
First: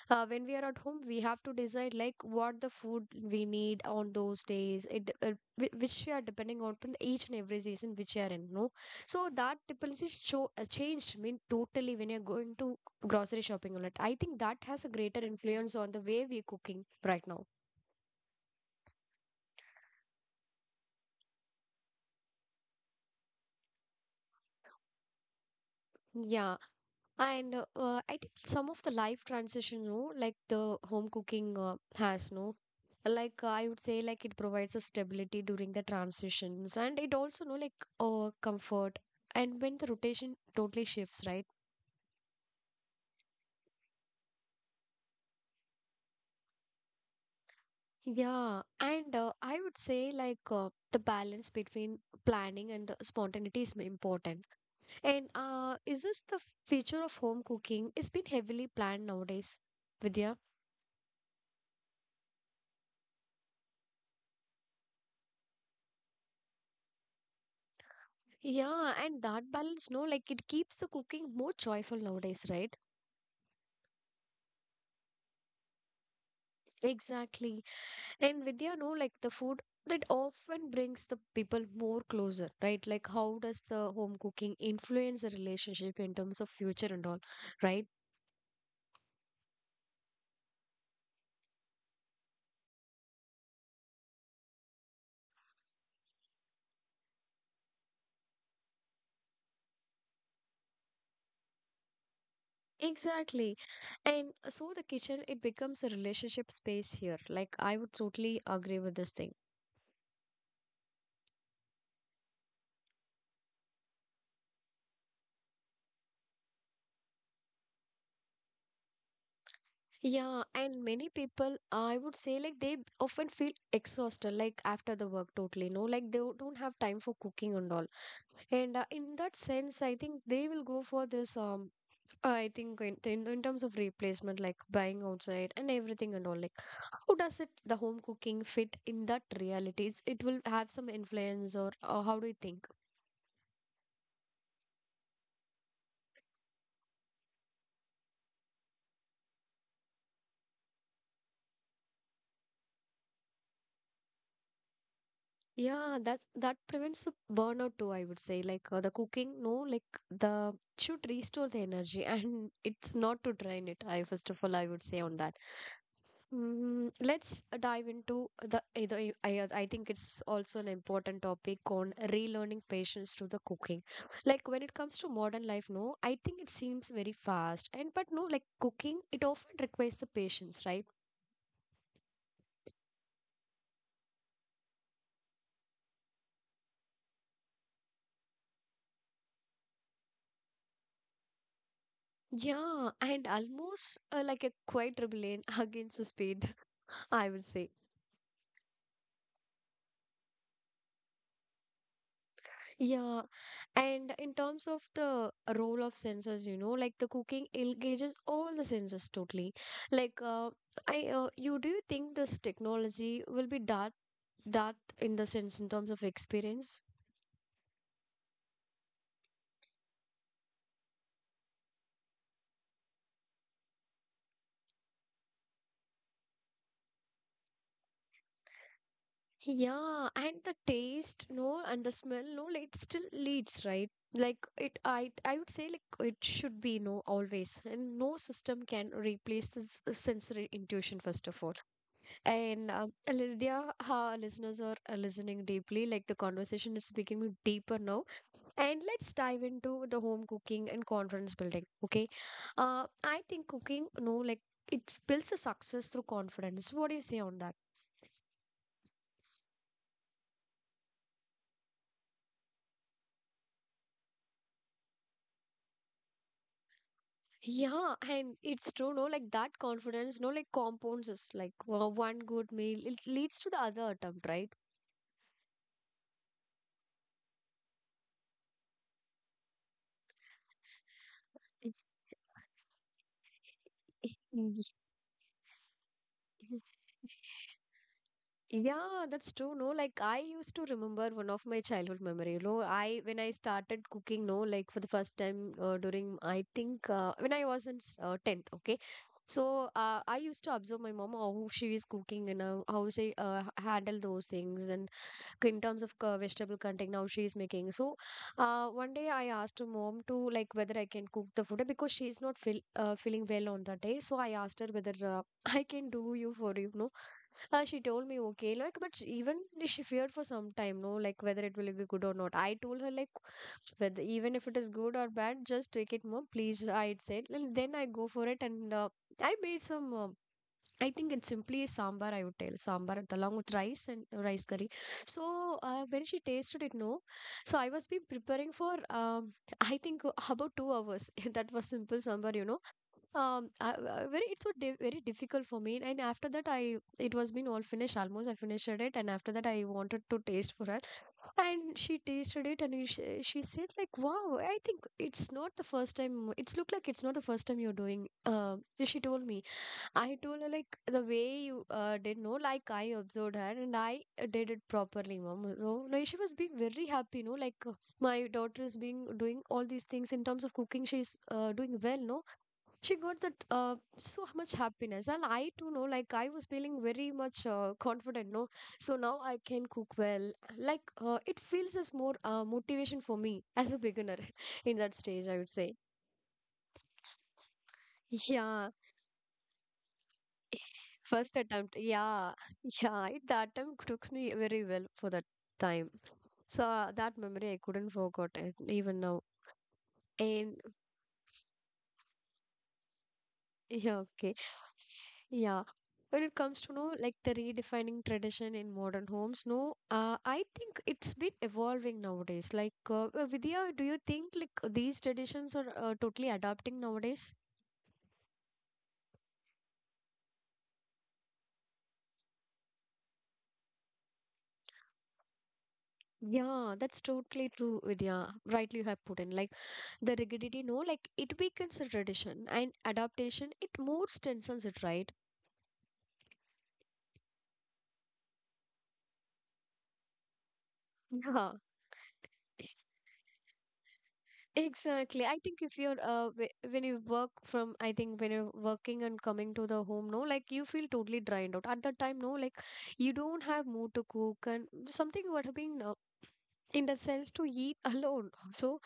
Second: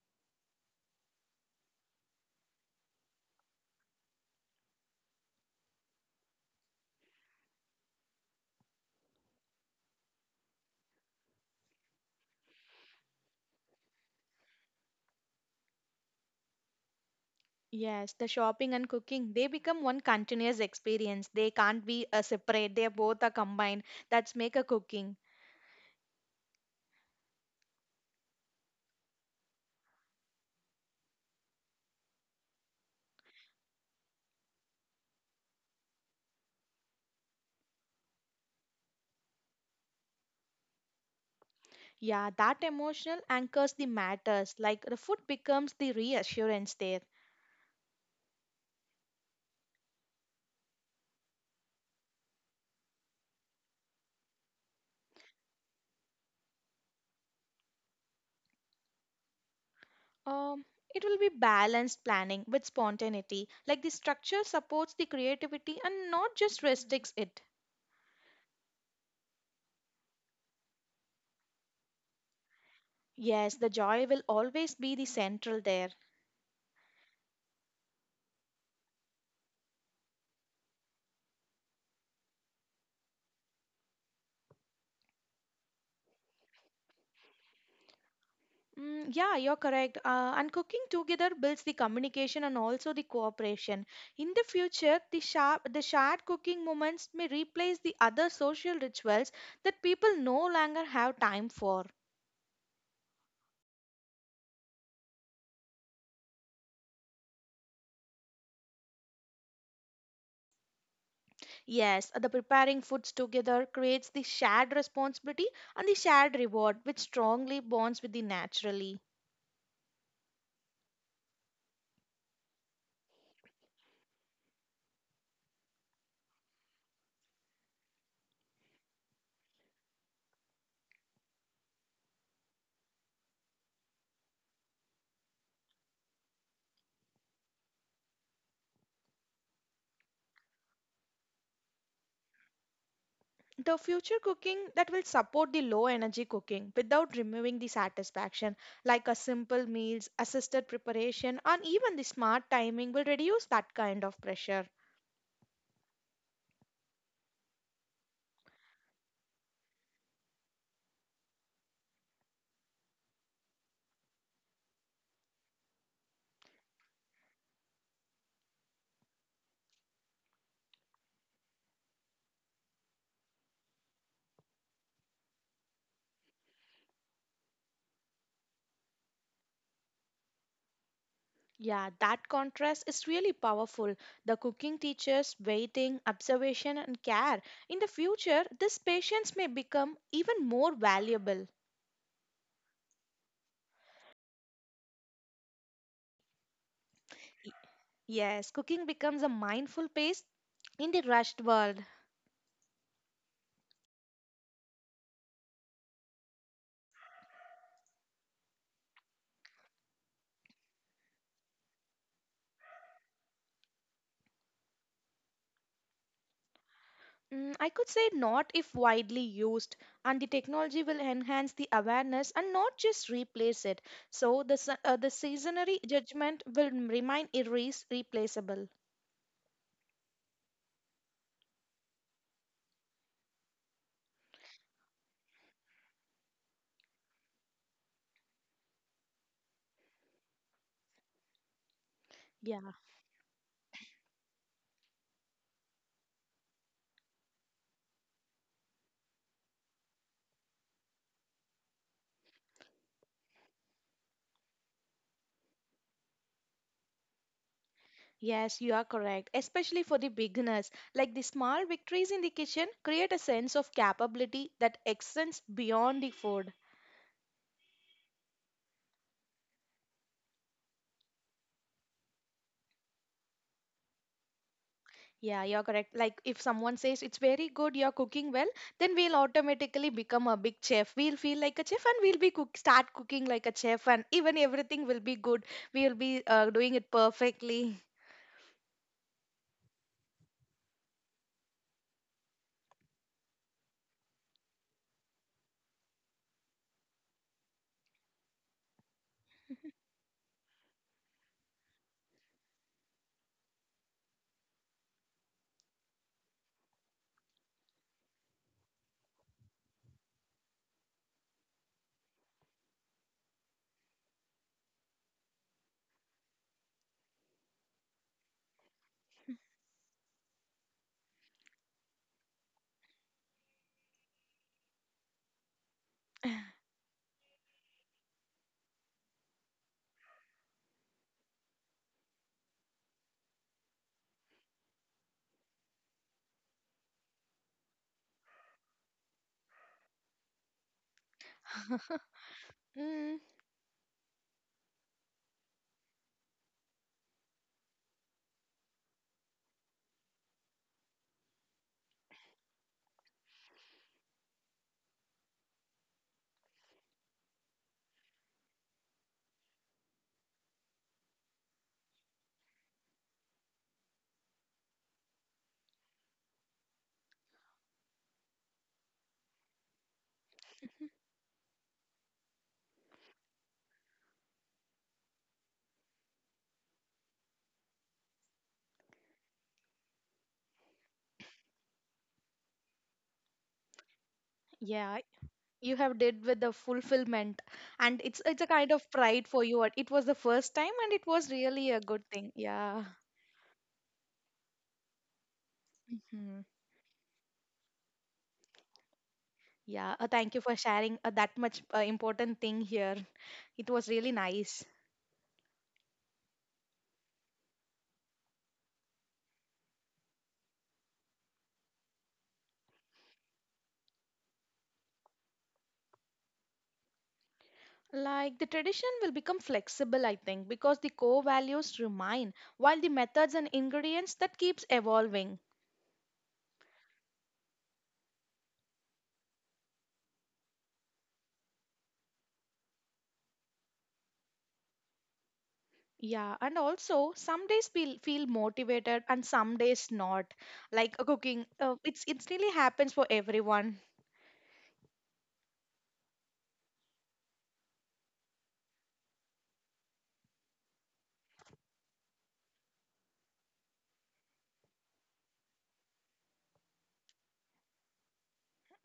Speaker 1: when we are at home we have to decide like what the food we need on those days. Which we are depending on from each and every season which we are in, no. So that dependency show changed, I mean totally, when you're going to grocery shopping a lot. I think that has a greater influence on the way we're cooking right now.
Speaker 2: Yes, the shopping and cooking, they become one continuous experience. They can't be a separate, they both are combined. That's make a cooking.
Speaker 1: Yeah. And I think some of the life transition, no, like the home cooking has, no, like I would say, like it provides a stability during the transitions, and it also, no, like comfort. And when the rotation totally shifts, right?
Speaker 2: Yeah, that emotional anchors the matters, like the food becomes the reassurance there.
Speaker 1: Yeah, and I would say like the balance between planning and the spontaneity is important. And is this the feature of home cooking? It's been heavily planned nowadays, Vidya.
Speaker 2: Um, it will be balanced planning with spontaneity. Like the structure supports the creativity and not just restricts it.
Speaker 1: Yeah, and that balance, no, like it keeps the cooking more joyful nowadays, right?
Speaker 2: Yes, the joy will always be the central there.
Speaker 1: Exactly. And Vidya, no, like the food that often brings the people more closer, right? Like how does the home cooking influence the relationship in terms of future and all, right?
Speaker 2: Mm, yeah, you're correct. And cooking together builds the communication and also the cooperation. In the future, the shared cooking moments may replace the other social rituals that people no longer have time for.
Speaker 1: Exactly. And so the kitchen, it becomes a relationship space here. Like I would totally agree with this thing.
Speaker 2: Yes, the preparing foods together creates the shared responsibility and the shared reward, which strongly bonds with the naturally.
Speaker 1: Yeah, and many people, I would say, like they often feel exhausted, like after the work, totally. No, like they don't have time for cooking and all. And in that sense, I think they will go for this. I think in terms of replacement, like buying outside and everything and all. Like, how does it the home cooking fit in that reality? It's, it will have some influence, or how do you think?
Speaker 2: The future cooking that will support the low energy cooking without removing the satisfaction, like a simple meals, assisted preparation, and even the smart timing will reduce that kind of pressure.
Speaker 1: Yeah, that's that prevents the burnout too, I would say. Like the cooking, no, like the should restore the energy and it's not to drain it. I, first of all, I would say on that. Mm, let's dive into the either I think it's also an important topic on relearning patience to the cooking. Like when it comes to modern life, no, I think it seems very fast and but no, like cooking, it often requires the patience, right?
Speaker 2: Yeah, that contrast is really powerful. The cooking teaches waiting, observation, and care. In the future, this patience may become even more valuable.
Speaker 1: Yeah, and almost like a quiet rebellion against the speed, I would say.
Speaker 2: Yes, cooking becomes a mindful pace in the rushed world.
Speaker 1: Yeah, and in terms of the role of sensors, you know, like the cooking engages all the sensors totally. Like, you do you think this technology will be that that in the sense in terms of experience?
Speaker 2: Mm, I could say not if widely used, and the technology will enhance the awareness and not just replace it. So the seasonary judgment will remain irre replaceable.
Speaker 1: Yeah, and the taste, no, and the smell, no, like, it still leads, right? Like it, I would say like it should be no always, and no system can replace this sensory intuition first of all. And
Speaker 2: Yeah.
Speaker 1: Lydia, our listeners are listening deeply. Like the conversation is becoming deeper now. And let's dive into the home cooking and confidence building. Okay. I think cooking, no, like it builds a success through confidence. What do you say on that?
Speaker 2: Yes, you are correct. Especially for the beginners, like the small victories in the kitchen create a sense of capability that extends beyond the food.
Speaker 1: Yeah, and it's true, no, like that confidence, no, like compounds is like one good meal, it leads to the other attempt, right?
Speaker 2: Yeah, you're correct. Like, if someone says it's very good, you're cooking well, then we'll automatically become a big chef. We'll feel like a chef and we'll be cook start cooking like a chef, and even
Speaker 1: It's-
Speaker 2: everything will be good. We'll be doing it perfectly.
Speaker 1: Yeah, that's true. No, like I used to remember one of my childhood memory. You know, I when I started cooking, no, like for the first time during I think when I was in tenth. Okay, so I used to observe my mom how she is cooking and how she handle those things and in terms of vegetable content how she is making. So one day I asked her mom to like whether I can cook the food because she is not feeling well on that day. So I asked her whether I can do you for you know she told me okay, like, but even she feared for some time, no, like whether it will be good or not. I told her like, whether even if it is good or bad, just take it, mom, please. I said, and then I go for it, and I made some. I think it's simply a sambar. I would tell sambar along with rice and rice curry. So when she tasted it, no, so I was been preparing for um, I think about 2 hours. That was simple sambar, you know.
Speaker 2: Mm,
Speaker 1: Very it's so very difficult for me, and after that, I it was been all finished. Almost I finished it, and after that I wanted to taste for her, and she tasted it, and she said like, wow, I think it's not the first time, it's look like it's not the first time you're doing she told me. I told her like the way you did, know, like I observed her and I did it properly, mom. So like she was being very happy. No, like my daughter is being doing all these things in terms of cooking, she's doing well, no, she got that so much happiness, and I too know like I was feeling very much confident, no. So now I can cook well, like it feels as more motivation for me as a beginner in that
Speaker 2: yeah,
Speaker 1: stage I would
Speaker 2: you
Speaker 1: say.
Speaker 2: have did with the fulfillment, and it's a kind
Speaker 1: Yeah.
Speaker 2: of pride for you. It was the first time, and it was
Speaker 1: First
Speaker 2: really
Speaker 1: attempt,
Speaker 2: a good thing.
Speaker 1: yeah.
Speaker 2: Yeah.
Speaker 1: Yeah, it, the attempt took me very well for that time.
Speaker 2: Mhm.
Speaker 1: So that memory I couldn't forget it even now.
Speaker 2: Yeah, thank you for
Speaker 1: And
Speaker 2: sharing that much important thing here. It was
Speaker 1: yeah,
Speaker 2: really
Speaker 1: okay.
Speaker 2: nice.
Speaker 1: Yeah. When it comes to know like the redefining tradition in modern homes, no, I think it's been evolving nowadays. Like Vidya, do you think like these traditions are totally adapting nowadays?
Speaker 2: Like the tradition will become flexible, I think, because the core values remain, while the methods and ingredients that keeps evolving.
Speaker 1: Yeah, that's totally true, Vidya. Rightly you have put in. Like the rigidity, no, like it weakens a tradition and adaptation, it more strengthens it, right?
Speaker 2: Yeah, and also some days we feel motivated and some days not. Like cooking,
Speaker 1: Yeah.
Speaker 2: it really happens for everyone.
Speaker 1: Exactly. I think if you're when you work from I think when you're working and coming to the home, no, like you feel totally drained out. At that time, no, like you don't have mood to cook and something would have been in the sense to eat alone. So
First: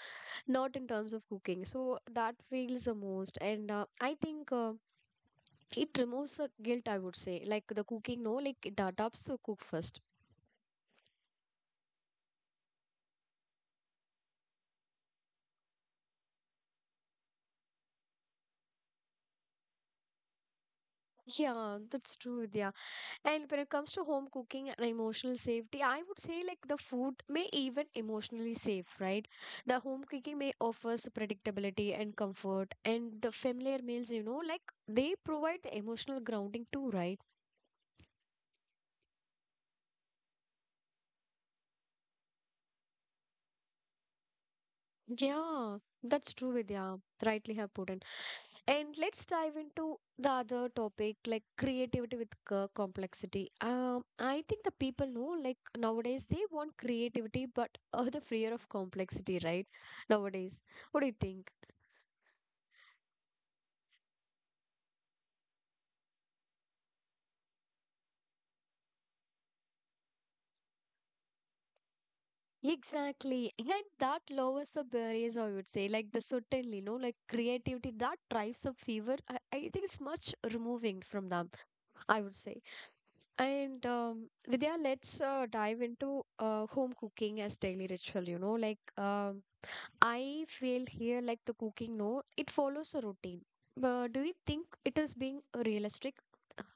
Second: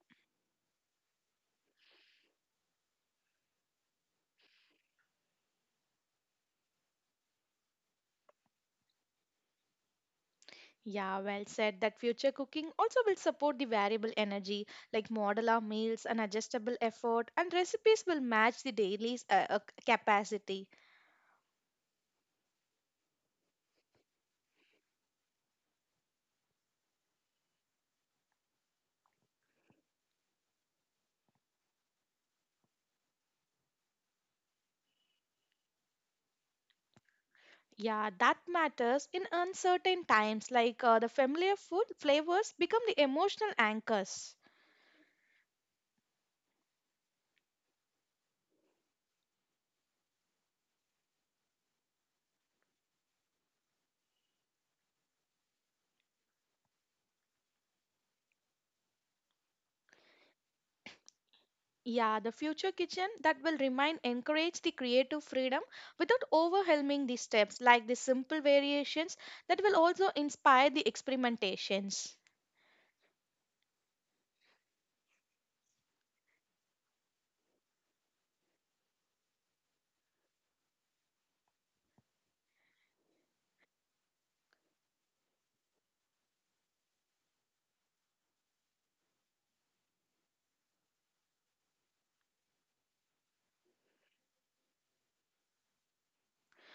Speaker 1: not in terms of cooking. So that feels the most, and I think it removes the guilt. I would say like the cooking, no, like it adapts the cook first.
Speaker 2: Yeah, well said. That future cooking also will support the variable energy, like modular meals and adjustable effort, and recipes will match the daily capacity.
Speaker 1: Yeah, that's true. Yeah. And when it comes to home cooking and emotional safety, I would say like the food may even emotionally safe, right? The home cooking may offers predictability and comfort, and the familiar meals, you know, like they provide the emotional grounding too, right?
Speaker 2: Yeah, that matters in uncertain times, like the familiar food flavors become the emotional anchors.
Speaker 1: Yeah, that's true, Vidya. Rightly have put in. And let's dive into the other topic, like creativity with complexity. I think the people know, like nowadays, they want creativity, but the fear of complexity, right? Nowadays, what do you think?
Speaker 2: Yeah, the future kitchen that will remind encourage the creative freedom without overwhelming the steps, like the simple variations that will also inspire the experimentations.
Speaker 1: Exactly, and that lowers the barriers. I would say, like the certainly, you know, like creativity that drives the fever. I think it's much removing from them. I would say, and Vidya, let's dive into home cooking as daily ritual. You know, like I feel here like the cooking, no, it follows a routine. But do you think it is being realistic?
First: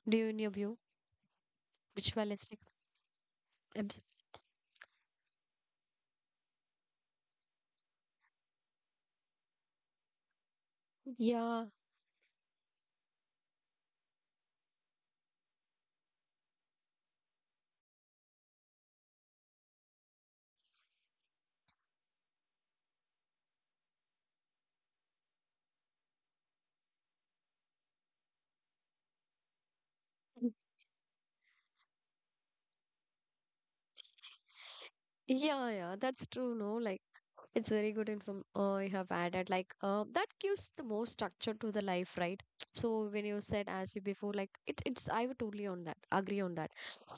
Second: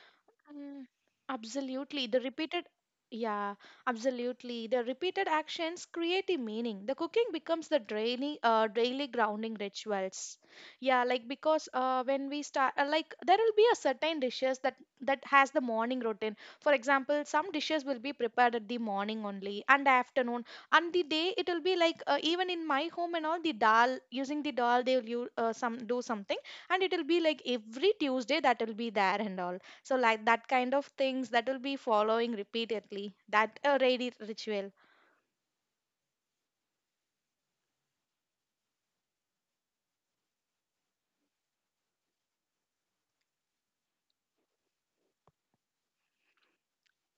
Speaker 1: Do you, in your view,
Speaker 2: Mm, Absolutely. The
Speaker 1: ritualistic?
Speaker 2: repeated, Yeah,
Speaker 1: I'm s-
Speaker 2: absolutely. The repeated actions create a meaning. The cooking becomes the daily grounding rituals. Yeah, like because
Speaker 1: Yeah.
Speaker 2: when we start, like there will be a certain dishes that has the morning routine. For example, some dishes will be prepared at the morning only and afternoon, and the day it will be like even in my home and all the dal using the dal they will some do something, and it will be like every Tuesday that will be there and all, so like that kind of things that will be following repeatedly, that a ready ritual.
Speaker 1: Yeah, yeah, that's true. No, like it's very good inform you have added. Like that gives the more structure to the life, right? So when you said as you before, like it, it's I would totally on that agree on that.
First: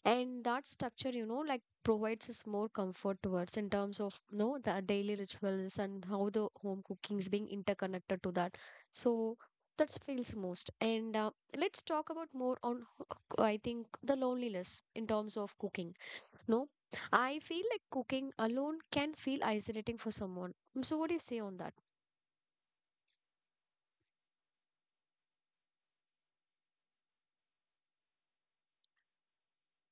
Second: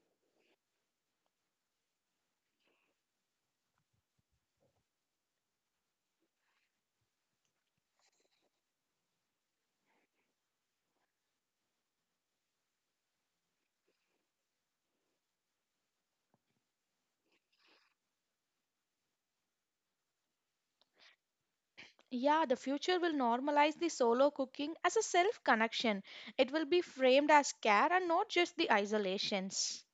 Speaker 1: And that structure, you know, like provides us more comfort towards in terms of no the daily rituals and how the home cooking is being interconnected to that. So that feels most. And let's talk about more on I think the loneliness in terms of cooking no, I feel like cooking alone can feel isolating for someone. Mm, so, what do you say on that?
Speaker 2: Yeah, the future will normalize the solo cooking as a self connection. It will be framed as care and not just the isolations.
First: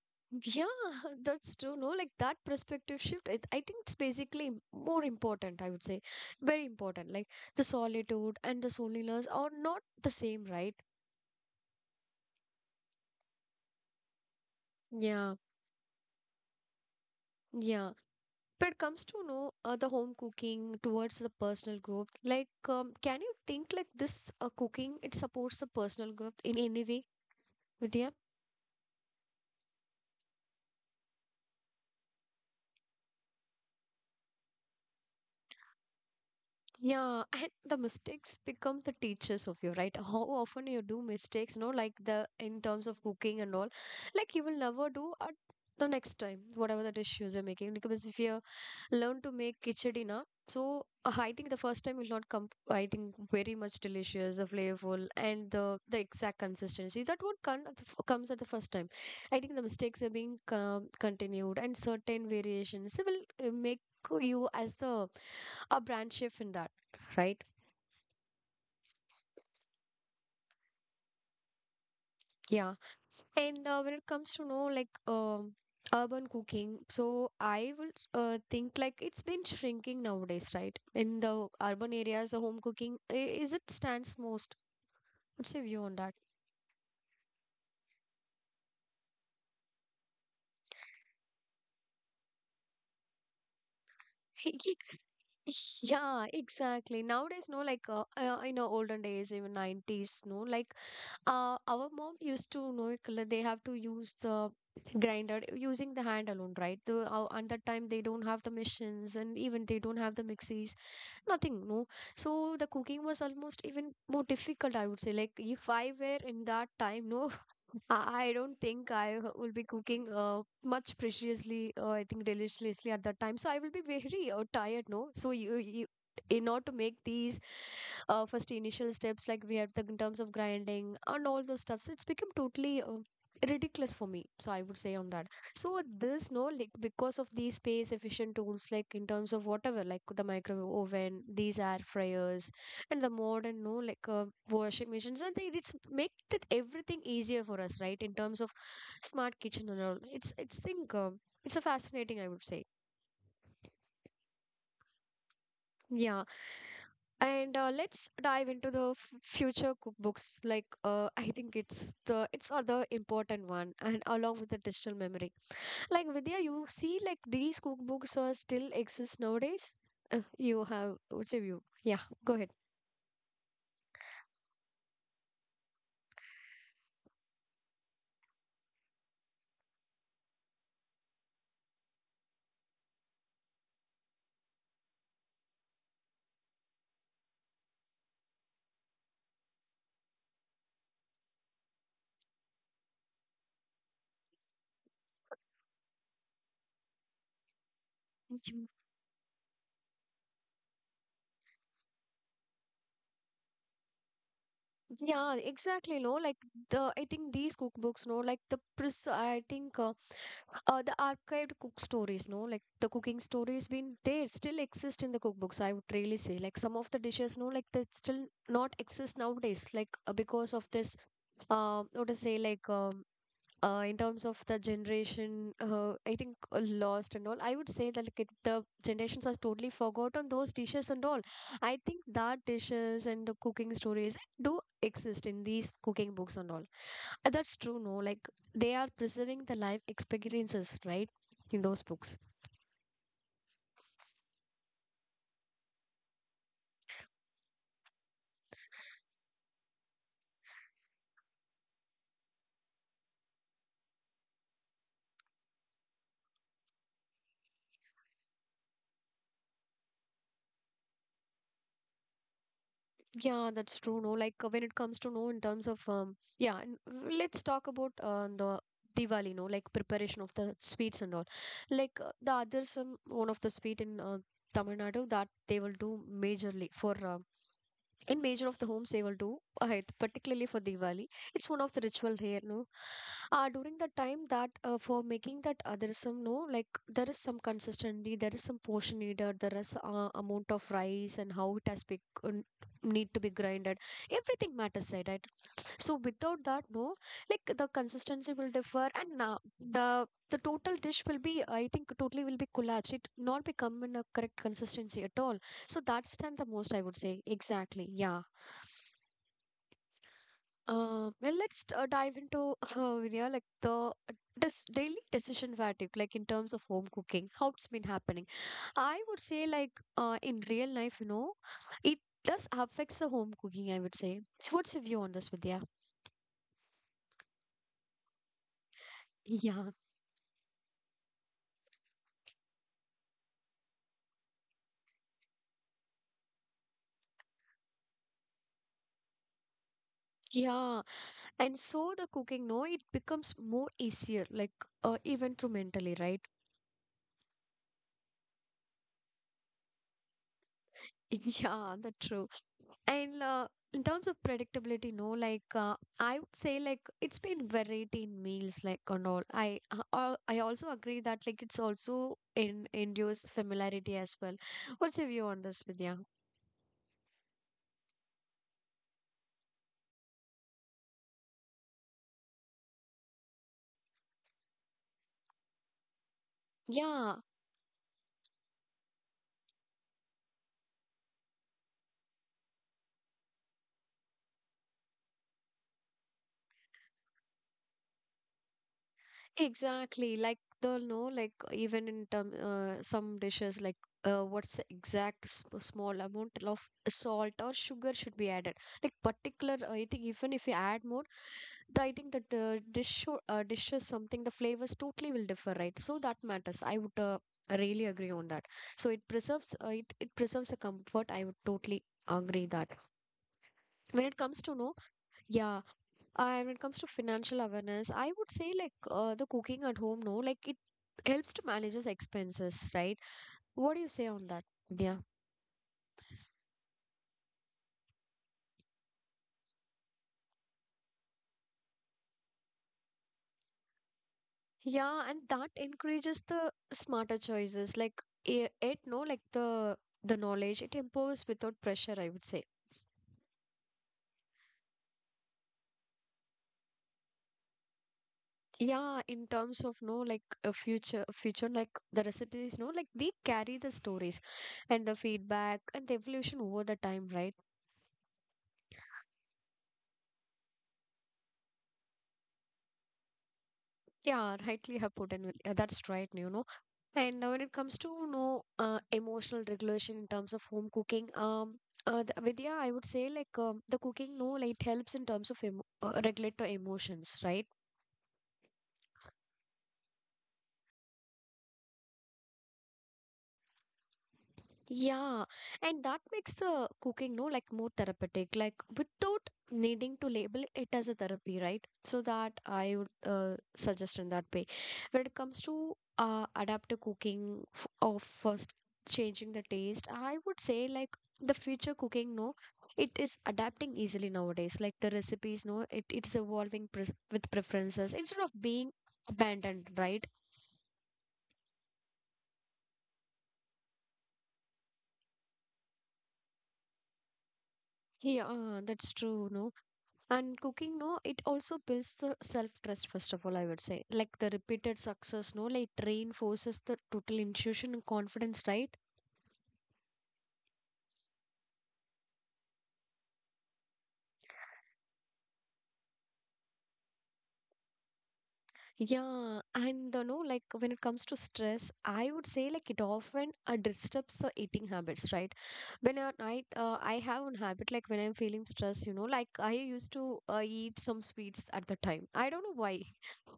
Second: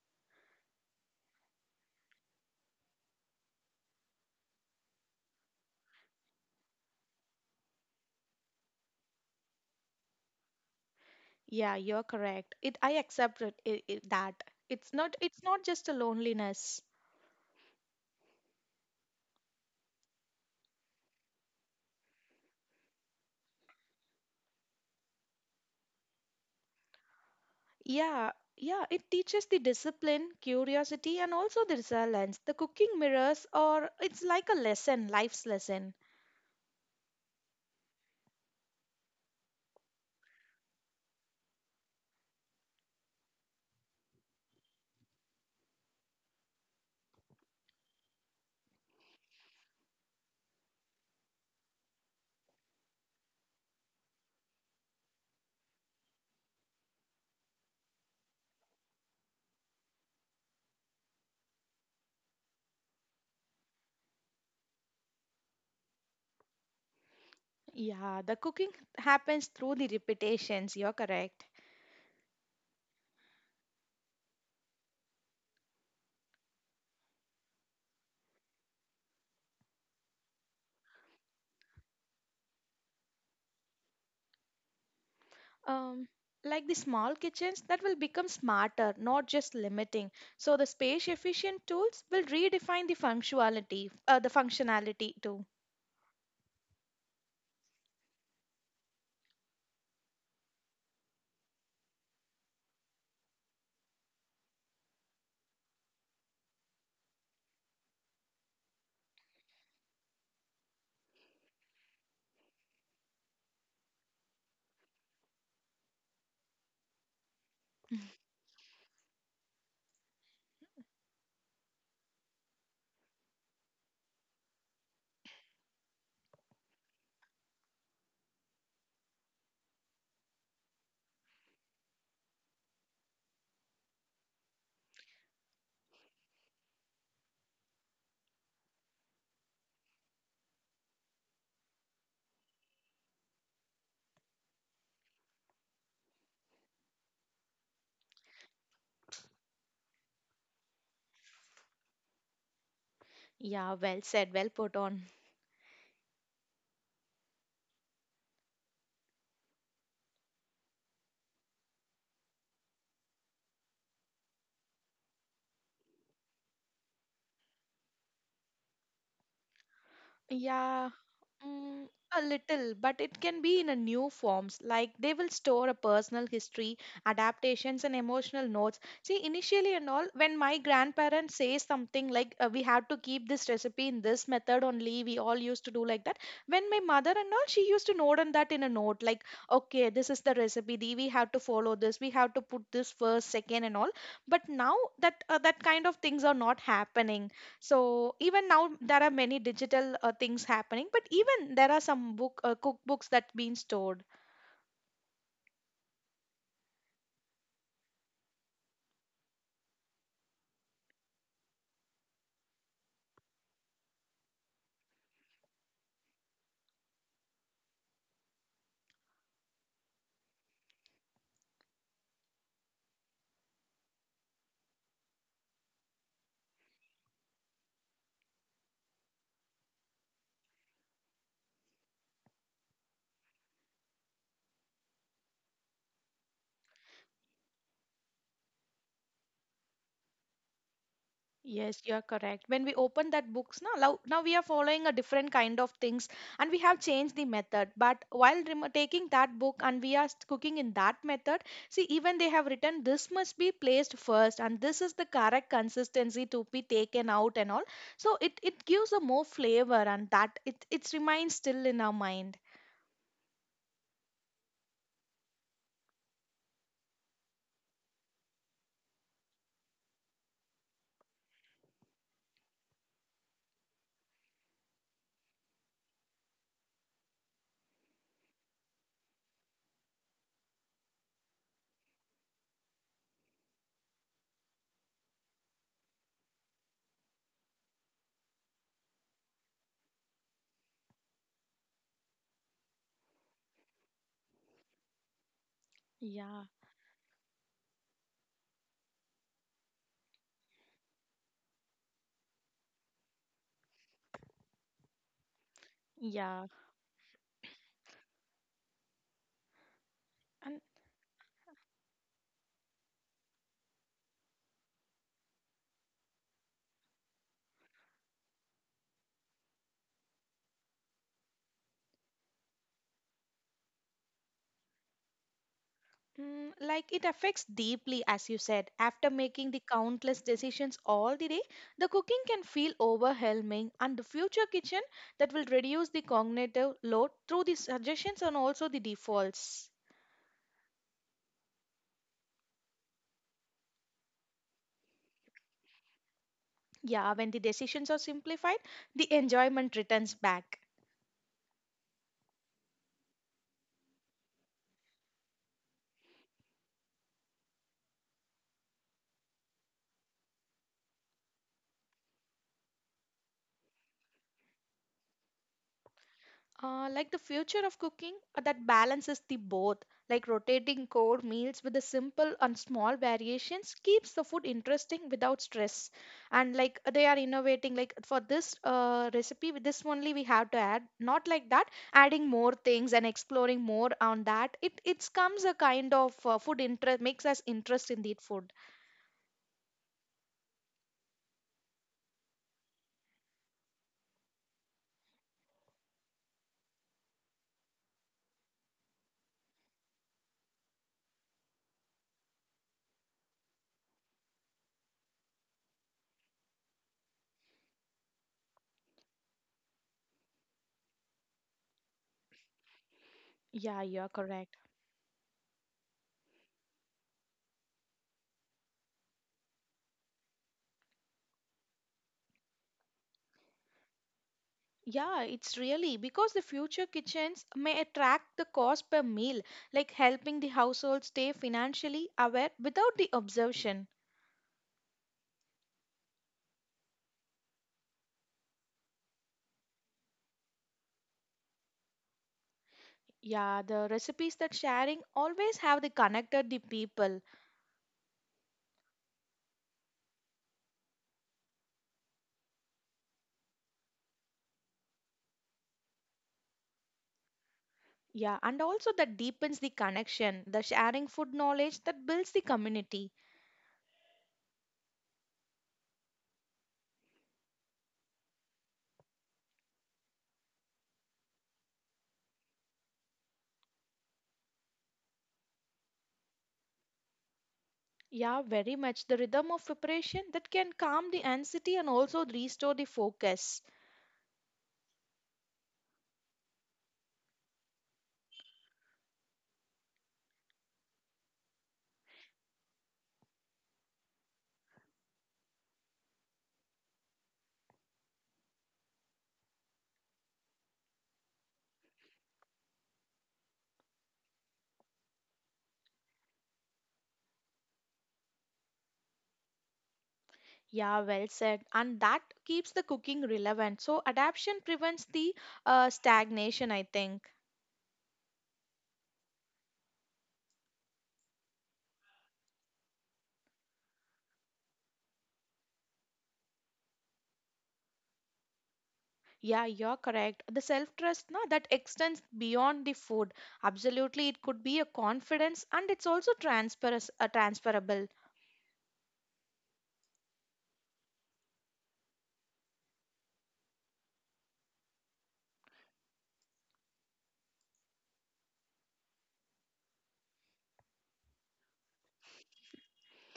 Speaker 1: Yeah, that's true. No, like that perspective shift, it, I think it's basically more important, I would say. Very important. Like the solitude and the loneliness are not the same, right?
Speaker 2: Yeah, you're correct. It I accept it that it's not
Speaker 1: Yeah,
Speaker 2: it's not just a loneliness.
Speaker 1: yeah. But it comes to know the home cooking towards the personal growth. Like, can you think like this cooking, it supports the personal growth in any way, Vidya?
Speaker 2: Yeah, yeah, it teaches the discipline, curiosity, and also the resilience. The cooking mirrors, or it's like life's lesson.
Speaker 1: Yeah, and the mistakes become the teachers of you, right? How often you do mistakes, no, like the in terms of cooking and all, like you will never do at the next time, whatever the dishes you're making. Because if you learn to make khichdi na, I think the first time will not come, I think, very much delicious, the flavorful, and the exact consistency. That what comes at the first time. I think the mistakes are being continued, and certain variations will make you as the a brand shift in that, right?
Speaker 2: Yeah, the cooking happens through the repetitions. You're correct.
Speaker 1: Yeah. And when it comes to know like urban cooking, so I will think like it's been shrinking nowadays, right? In the urban areas, the home is it stands most. What's your view on
Speaker 2: Um,
Speaker 1: that?
Speaker 2: like the small kitchens that will become smarter, not just limiting. So the space efficient tools will redefine the functionality, uh, the functionality too.
Speaker 1: Yes. Yeah, exactly. Nowadays, no, like in our olden days, even 90s, no, like our mom used to know it, like, they have to use the grinder using the hand alone, right? The and that time they don't have the machines and even they don't have the mixies, nothing, no. So the cooking was almost even more difficult, I would say. Like if I were in that time, no, I don't think will be cooking much preciously, I think deliciously at that time. So I will be very tired, no? So in order to make these first initial steps, like we have the, in terms of grinding and all those stuffs, it's become totally ridiculous for me. So I would say on that. So this, no, like because of these space efficient tools, like in terms of whatever, like the microwave oven, these air fryers, and the modern no like washing machines and they it's make that everything easier for us, right? In terms of smart kitchen and all, it's think it's a fascinating, I would say.
Speaker 2: Yeah, well said, well put on.
Speaker 1: Yeah. And let's dive into the future cookbooks, like I think it's the it's other important one, and along with the digital memory, like Vidya, you see, like these cookbooks are still exist nowadays. You
Speaker 2: Yeah,
Speaker 1: have, what's your view?
Speaker 2: mm,
Speaker 1: Yeah,
Speaker 2: a
Speaker 1: go
Speaker 2: little, but it can be in a new forms. Like they will store a personal history, adaptations, and emotional notes. See, initially and all, when my grandparents say something like, "We have to keep this recipe in this method only," we all used to do like that. When my mother and all, she used to note on that in a note, like, "Okay, this is the recipe. We have to follow this. We have to put this first, second, and all." But now that kind of things are not happening, so even
Speaker 1: ahead.
Speaker 2: now there are many digital things happening, but even there are some book cookbooks that been stored.
Speaker 1: Yeah, exactly. No, like the I think these cookbooks, no, like the pres I think the archived cook stories, no, like the cooking stories been there still exist in the cookbooks. I would really say like some of the dishes, no, like they still not exist nowadays, like because of this, what to say, like in terms of the generation, I think lost and all, I would say that like it, the generations are totally forgotten those dishes and all. I think that dishes and the cooking stories do exist in these cooking books and all. That's true, no, like they are preserving the life experiences, right, in
Speaker 2: Yes,
Speaker 1: those
Speaker 2: you are
Speaker 1: books.
Speaker 2: correct. When we open that books now we are following a different kind of things, and we have changed the method, but while remo taking that book and we are cooking in that method, see even they have written this must be placed first and this is the correct consistency to be taken out and all, so it gives a more flavor, and that it remains still in our mind.
Speaker 1: Yeah, that's true. No, like when it comes to no, in terms of yeah, and let's talk about the Diwali. No, like preparation of the sweets and all. Like the other some one of the sweet in Tamil Nadu that they will do majorly for in major of the homes they will do ahead, particularly for Diwali. It's one of the ritual here, no. During the time that for making that there is some no like there is some consistency, there is some portion needed, there is amount of rice and how it has been um, need to be grinded. Everything matters, right? Right? So without
Speaker 2: Yeah,
Speaker 1: that, no, like the consistency will differ, and the total dish will be, I think, totally will be collapsed. It not become in a correct consistency at all, so that's done
Speaker 2: yeah,
Speaker 1: the most, I would say. Exactly. Yeah.
Speaker 2: and.
Speaker 1: Well, let's dive into Vinaya, like the this daily decision fatigue, like in terms of home cooking, how it's been happening. I would say, like in real life, you know, it does affects the home cooking. I would say. So, what's your view on this, Vidya?
Speaker 2: Mm, like it affects deeply, as you said. After making the
Speaker 1: Yeah,
Speaker 2: countless decisions all the day, the cooking can feel overwhelming, and the future kitchen that will reduce the cognitive load through the suggestions and also the defaults.
Speaker 1: yeah, and so the cooking, no, it becomes more easier, like even through mentally, right?
Speaker 2: Yeah, when the decisions are simplified, the enjoyment returns back.
Speaker 1: Yeah, that's true. And in terms of predictability, no, like I would say, like it's been variety in meals, like and all. I also agree that like it's also in induce familiarity as well. What's your view on this, Vidya?
Speaker 2: Like the future of cooking that balances the both, like rotating core meals with the simple and small variations keeps the food interesting without stress. And like they
Speaker 1: Yeah,
Speaker 2: are innovating, like for this recipe, with this only we have to add, not like that, adding more things and exploring more on that. It comes a kind of food interest, makes us interest in the food.
Speaker 1: exactly. Like they'll know, like even in term, some dishes, like what's the exact small amount of salt or sugar should be added. Like particular, I think even if you add more, the, I think that dish should, dishes something the flavors totally will differ, right? So that matters. I would really agree on that. So it preserves, it preserves a comfort. I would totally agree that
Speaker 2: Yeah, you
Speaker 1: when
Speaker 2: are
Speaker 1: it comes to
Speaker 2: correct.
Speaker 1: no, yeah. And when it comes to financial awareness, I would say like the cooking at home, no, like it helps to manage his expenses, right? What do you say on that? Yeah.
Speaker 2: Yeah, it's really because the future kitchens may attract the cost per meal, like helping the household stay financially aware without the observation.
Speaker 1: Yeah, and that encourages the smarter choices. Like it, no, like the knowledge it improves without pressure. I would say.
Speaker 2: Yeah, the recipes that sharing always have the connected the people.
Speaker 1: Yeah, in terms of no, like a future, future like the recipes, no, like they carry the stories and the feedback and the evolution over the time, right?
Speaker 2: Yeah, and also that deepens the connection, the sharing food knowledge that builds the community.
Speaker 1: Yeah, rightly have put in with yeah, that's right, you know. And when it comes to you know emotional regulation in terms of home cooking, the, Vidya, I would say like the cooking, no, like it helps in terms of emo regulate the emotions, right?
Speaker 2: Yeah, very much the rhythm of preparation that can calm the anxiety and also restore the focus.
Speaker 1: Yeah, and that makes the cooking, no, like more therapeutic, like without needing to label it as a therapy, right? So that I would suggest in that way. When it comes to adaptive cooking or first changing the taste, I would say like the future cooking, no, it is adapting easily nowadays. Like the recipes, no, it's evolving pres with preferences instead of being abandoned, right?
Speaker 2: Yeah, well said. And that keeps the cooking relevant. So adaptation prevents the stagnation, I think.
Speaker 1: Yeah, that's true, no. And cooking, no, it also builds the self trust first of all, I would say. Like the repeated success, no, like reinforces the total intuition and confidence, right?
Speaker 2: Yeah, you're correct. The self-trust, no, that extends beyond the food. Absolutely, it could be a confidence and it's also transferable.
Speaker 1: Yeah. And the no, like when it comes to stress, I would say like it often disturbs the eating habits, right? When at night, I have an habit, like when I'm feeling stressed, you know, like I used to eat some sweets at the time, I don't know why.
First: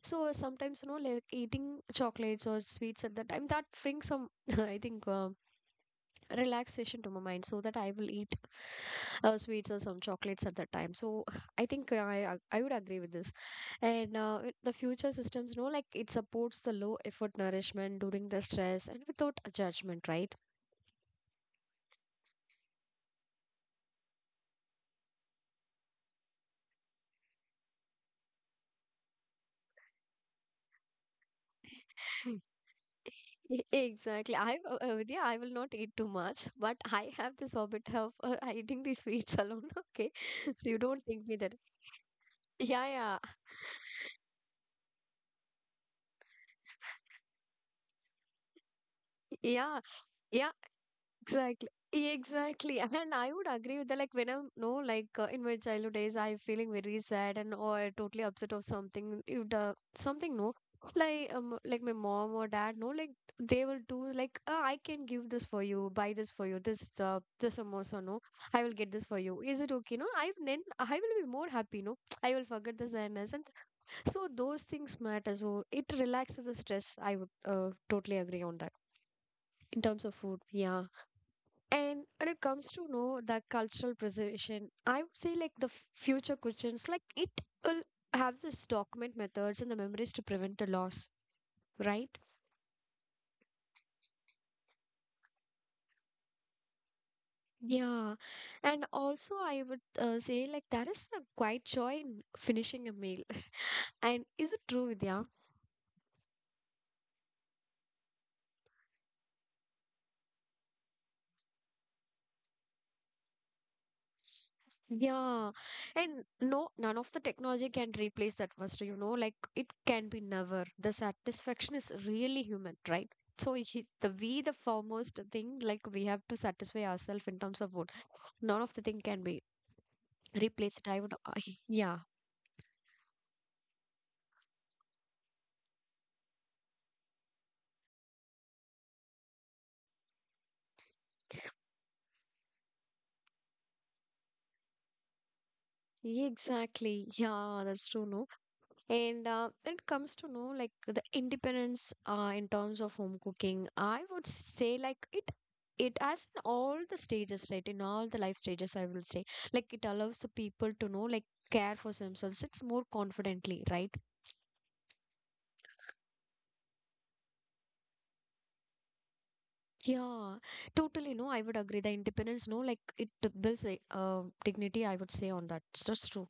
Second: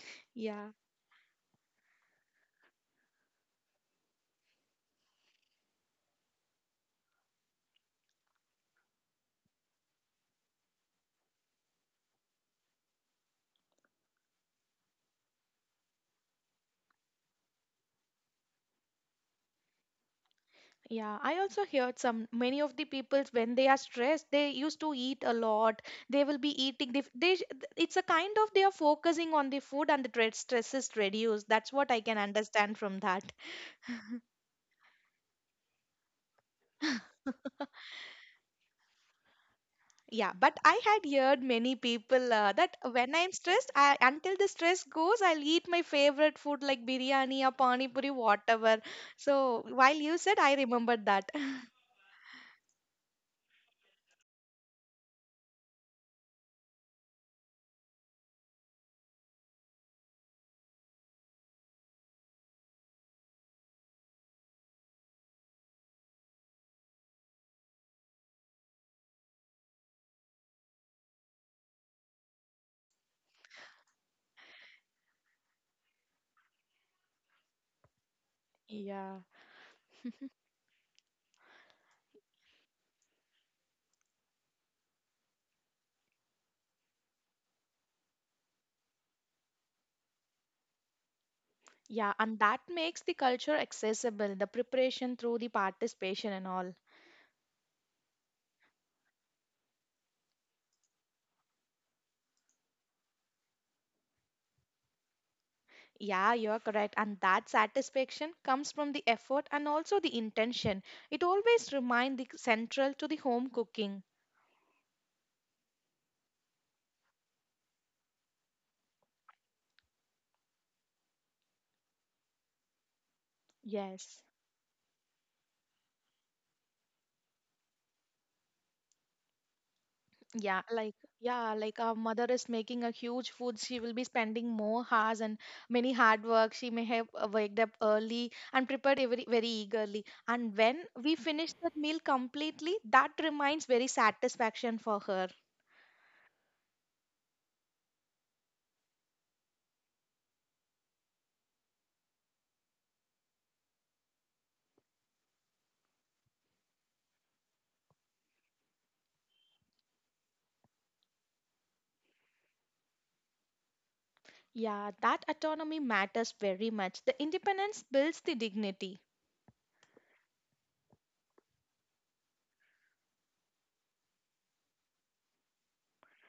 Speaker 1: So
Speaker 2: Yeah.
Speaker 1: sometimes, you know, like eating chocolates or sweets at the time that brings some I think relaxation to my mind, so that I will eat sweets or some chocolates at that time. So I think I would agree with this. And with the future systems, no, like it supports the low effort nourishment during the stress and without a judgment, right?
Speaker 2: Yeah, I also heard some many of the people when they are stressed, they used to eat a lot. They will be eating. It's a kind of they are focusing on the food, and the stress is reduced. That's what I can understand from that.
Speaker 1: Exactly. Vidya, I will not eat too much, but I have this habit of eating the sweets alone. Okay,
Speaker 2: Yeah, but
Speaker 1: so you
Speaker 2: I
Speaker 1: don't
Speaker 2: had
Speaker 1: think me
Speaker 2: heard
Speaker 1: that.
Speaker 2: many people that
Speaker 1: Yeah,
Speaker 2: when
Speaker 1: yeah,
Speaker 2: I'm stressed, until the stress goes, I'll eat my favorite food like biryani or pani puri, whatever. So
Speaker 1: yeah,
Speaker 2: while you said,
Speaker 1: yeah.
Speaker 2: I remembered that.
Speaker 1: Exactly. Exactly. And I would agree with that. Like, when I'm, no, like in my childhood days, I'm feeling very sad and or totally upset of something. If the something, no, like my mom or dad, no, like they will do, like, I can give this for you, buy this for you, this, this samosa, no, I will get this for you. Is it okay? No, I then I will be more happy, no, I will forget the sadness. And so those things matter. So it relaxes the stress. I would totally agree on that
Speaker 2: Yeah,
Speaker 1: in terms of food. Yeah. And when it comes to know the cultural preservation, I would say like the future kitchens, like it will have this document methods and the memories to prevent the loss,
Speaker 2: yeah,
Speaker 1: right?
Speaker 2: and that makes the culture accessible, the preparation through the participation and all.
Speaker 1: Yeah. And also, I would say like there is a quite joy in finishing a meal. And is it true, Vidya?
Speaker 2: Yeah, you're correct. And that satisfaction comes from the effort and also the intention. It always reminds the central to the home cooking.
Speaker 1: Yeah, and no, none of the technology can replace that first, you know, like it can be never. The satisfaction is really human, right? So he, the
Speaker 2: Yes.
Speaker 1: we the foremost thing, like we have to satisfy ourselves in terms of food. None of the thing can be
Speaker 2: Yeah,
Speaker 1: replaced.
Speaker 2: like
Speaker 1: I would, I,
Speaker 2: our
Speaker 1: yeah,
Speaker 2: mother is making a huge food. She will be spending more hours and many hard work. She may have waked up early and prepared every very eagerly. And when we finish that meal completely, that reminds very satisfaction for her.
Speaker 1: exactly. Yeah, that's true. No, and when it comes to know like the independence in terms of home cooking, I would say like it has in all the stages, right? In all the life stages, I will say like it allows the people to know like care for themselves. It's more confidently, right?
Speaker 2: Yeah, that autonomy matters very much. The independence builds the dignity.
Speaker 1: Yeah, totally. No, I would agree. The independence, no, like it builds a dignity, I would say on that. So that's true.